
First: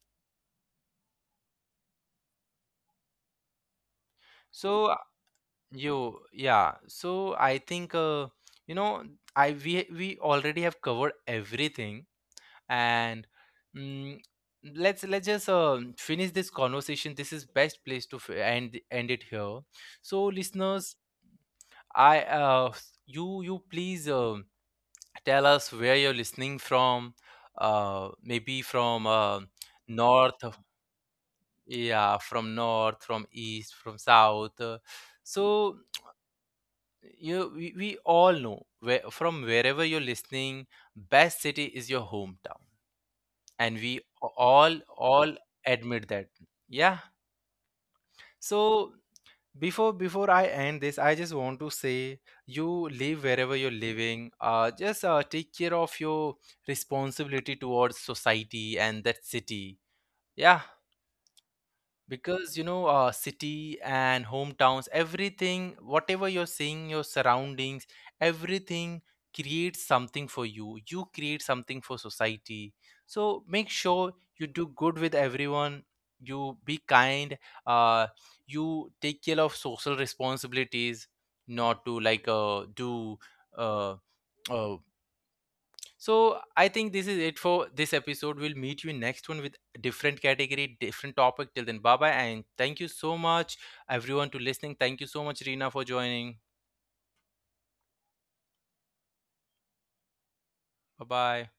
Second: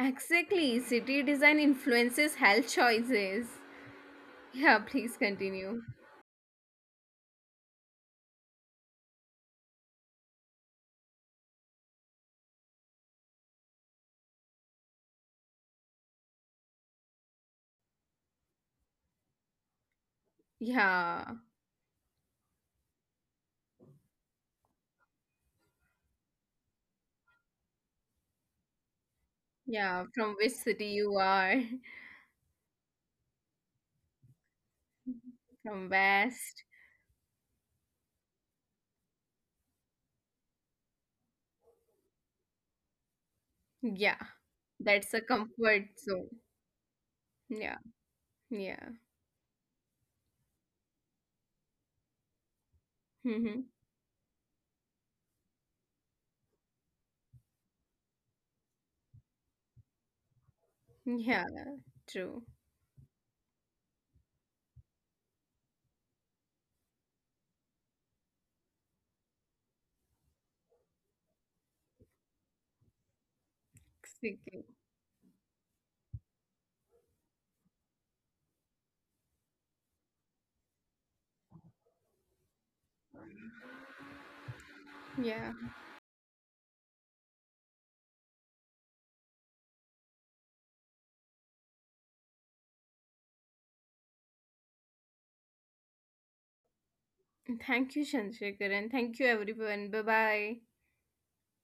S2: Exactly. City design influences health choices. Yeah,
S1: So
S2: please continue.
S1: yeah. So I think, you know, I we already have covered everything, and mm, let's just finish this conversation. This is best place to end it here. So listeners,
S2: Yeah.
S1: you you please tell us where you're listening from. Maybe from
S2: Yeah. From
S1: north,
S2: which
S1: of-
S2: city you are?
S1: yeah, from north, from east, from south. So
S2: From West.
S1: you, we all know, where from, wherever you're listening, best city is your hometown, and we
S2: Yeah.
S1: a- all
S2: That's a
S1: all
S2: comfort
S1: admit
S2: zone.
S1: that. Yeah.
S2: Yeah. Yeah.
S1: So before I end this, I just want to say, you live
S2: Mm-hmm.
S1: wherever you're living, just take care of your responsibility towards society and that city. Yeah,
S2: Yeah, true.
S1: because you know, city and hometowns, everything, whatever you're seeing, your surroundings, everything creates something for you, you create something for society. So make sure you
S2: Exactly.
S1: do good with everyone, you be kind, uh, you take care of social responsibilities, not to like do uh, uh,
S2: Yeah.
S1: so I think this is it for this episode. We'll meet you in next one with a different category, different topic. Till then, bye bye, and thank you so much, everyone, to listening. Thank you so much, Rina, for joining.
S2: Thank you, Chandrasekhar, and thank you, everyone. Bye bye.
S1: Bye bye.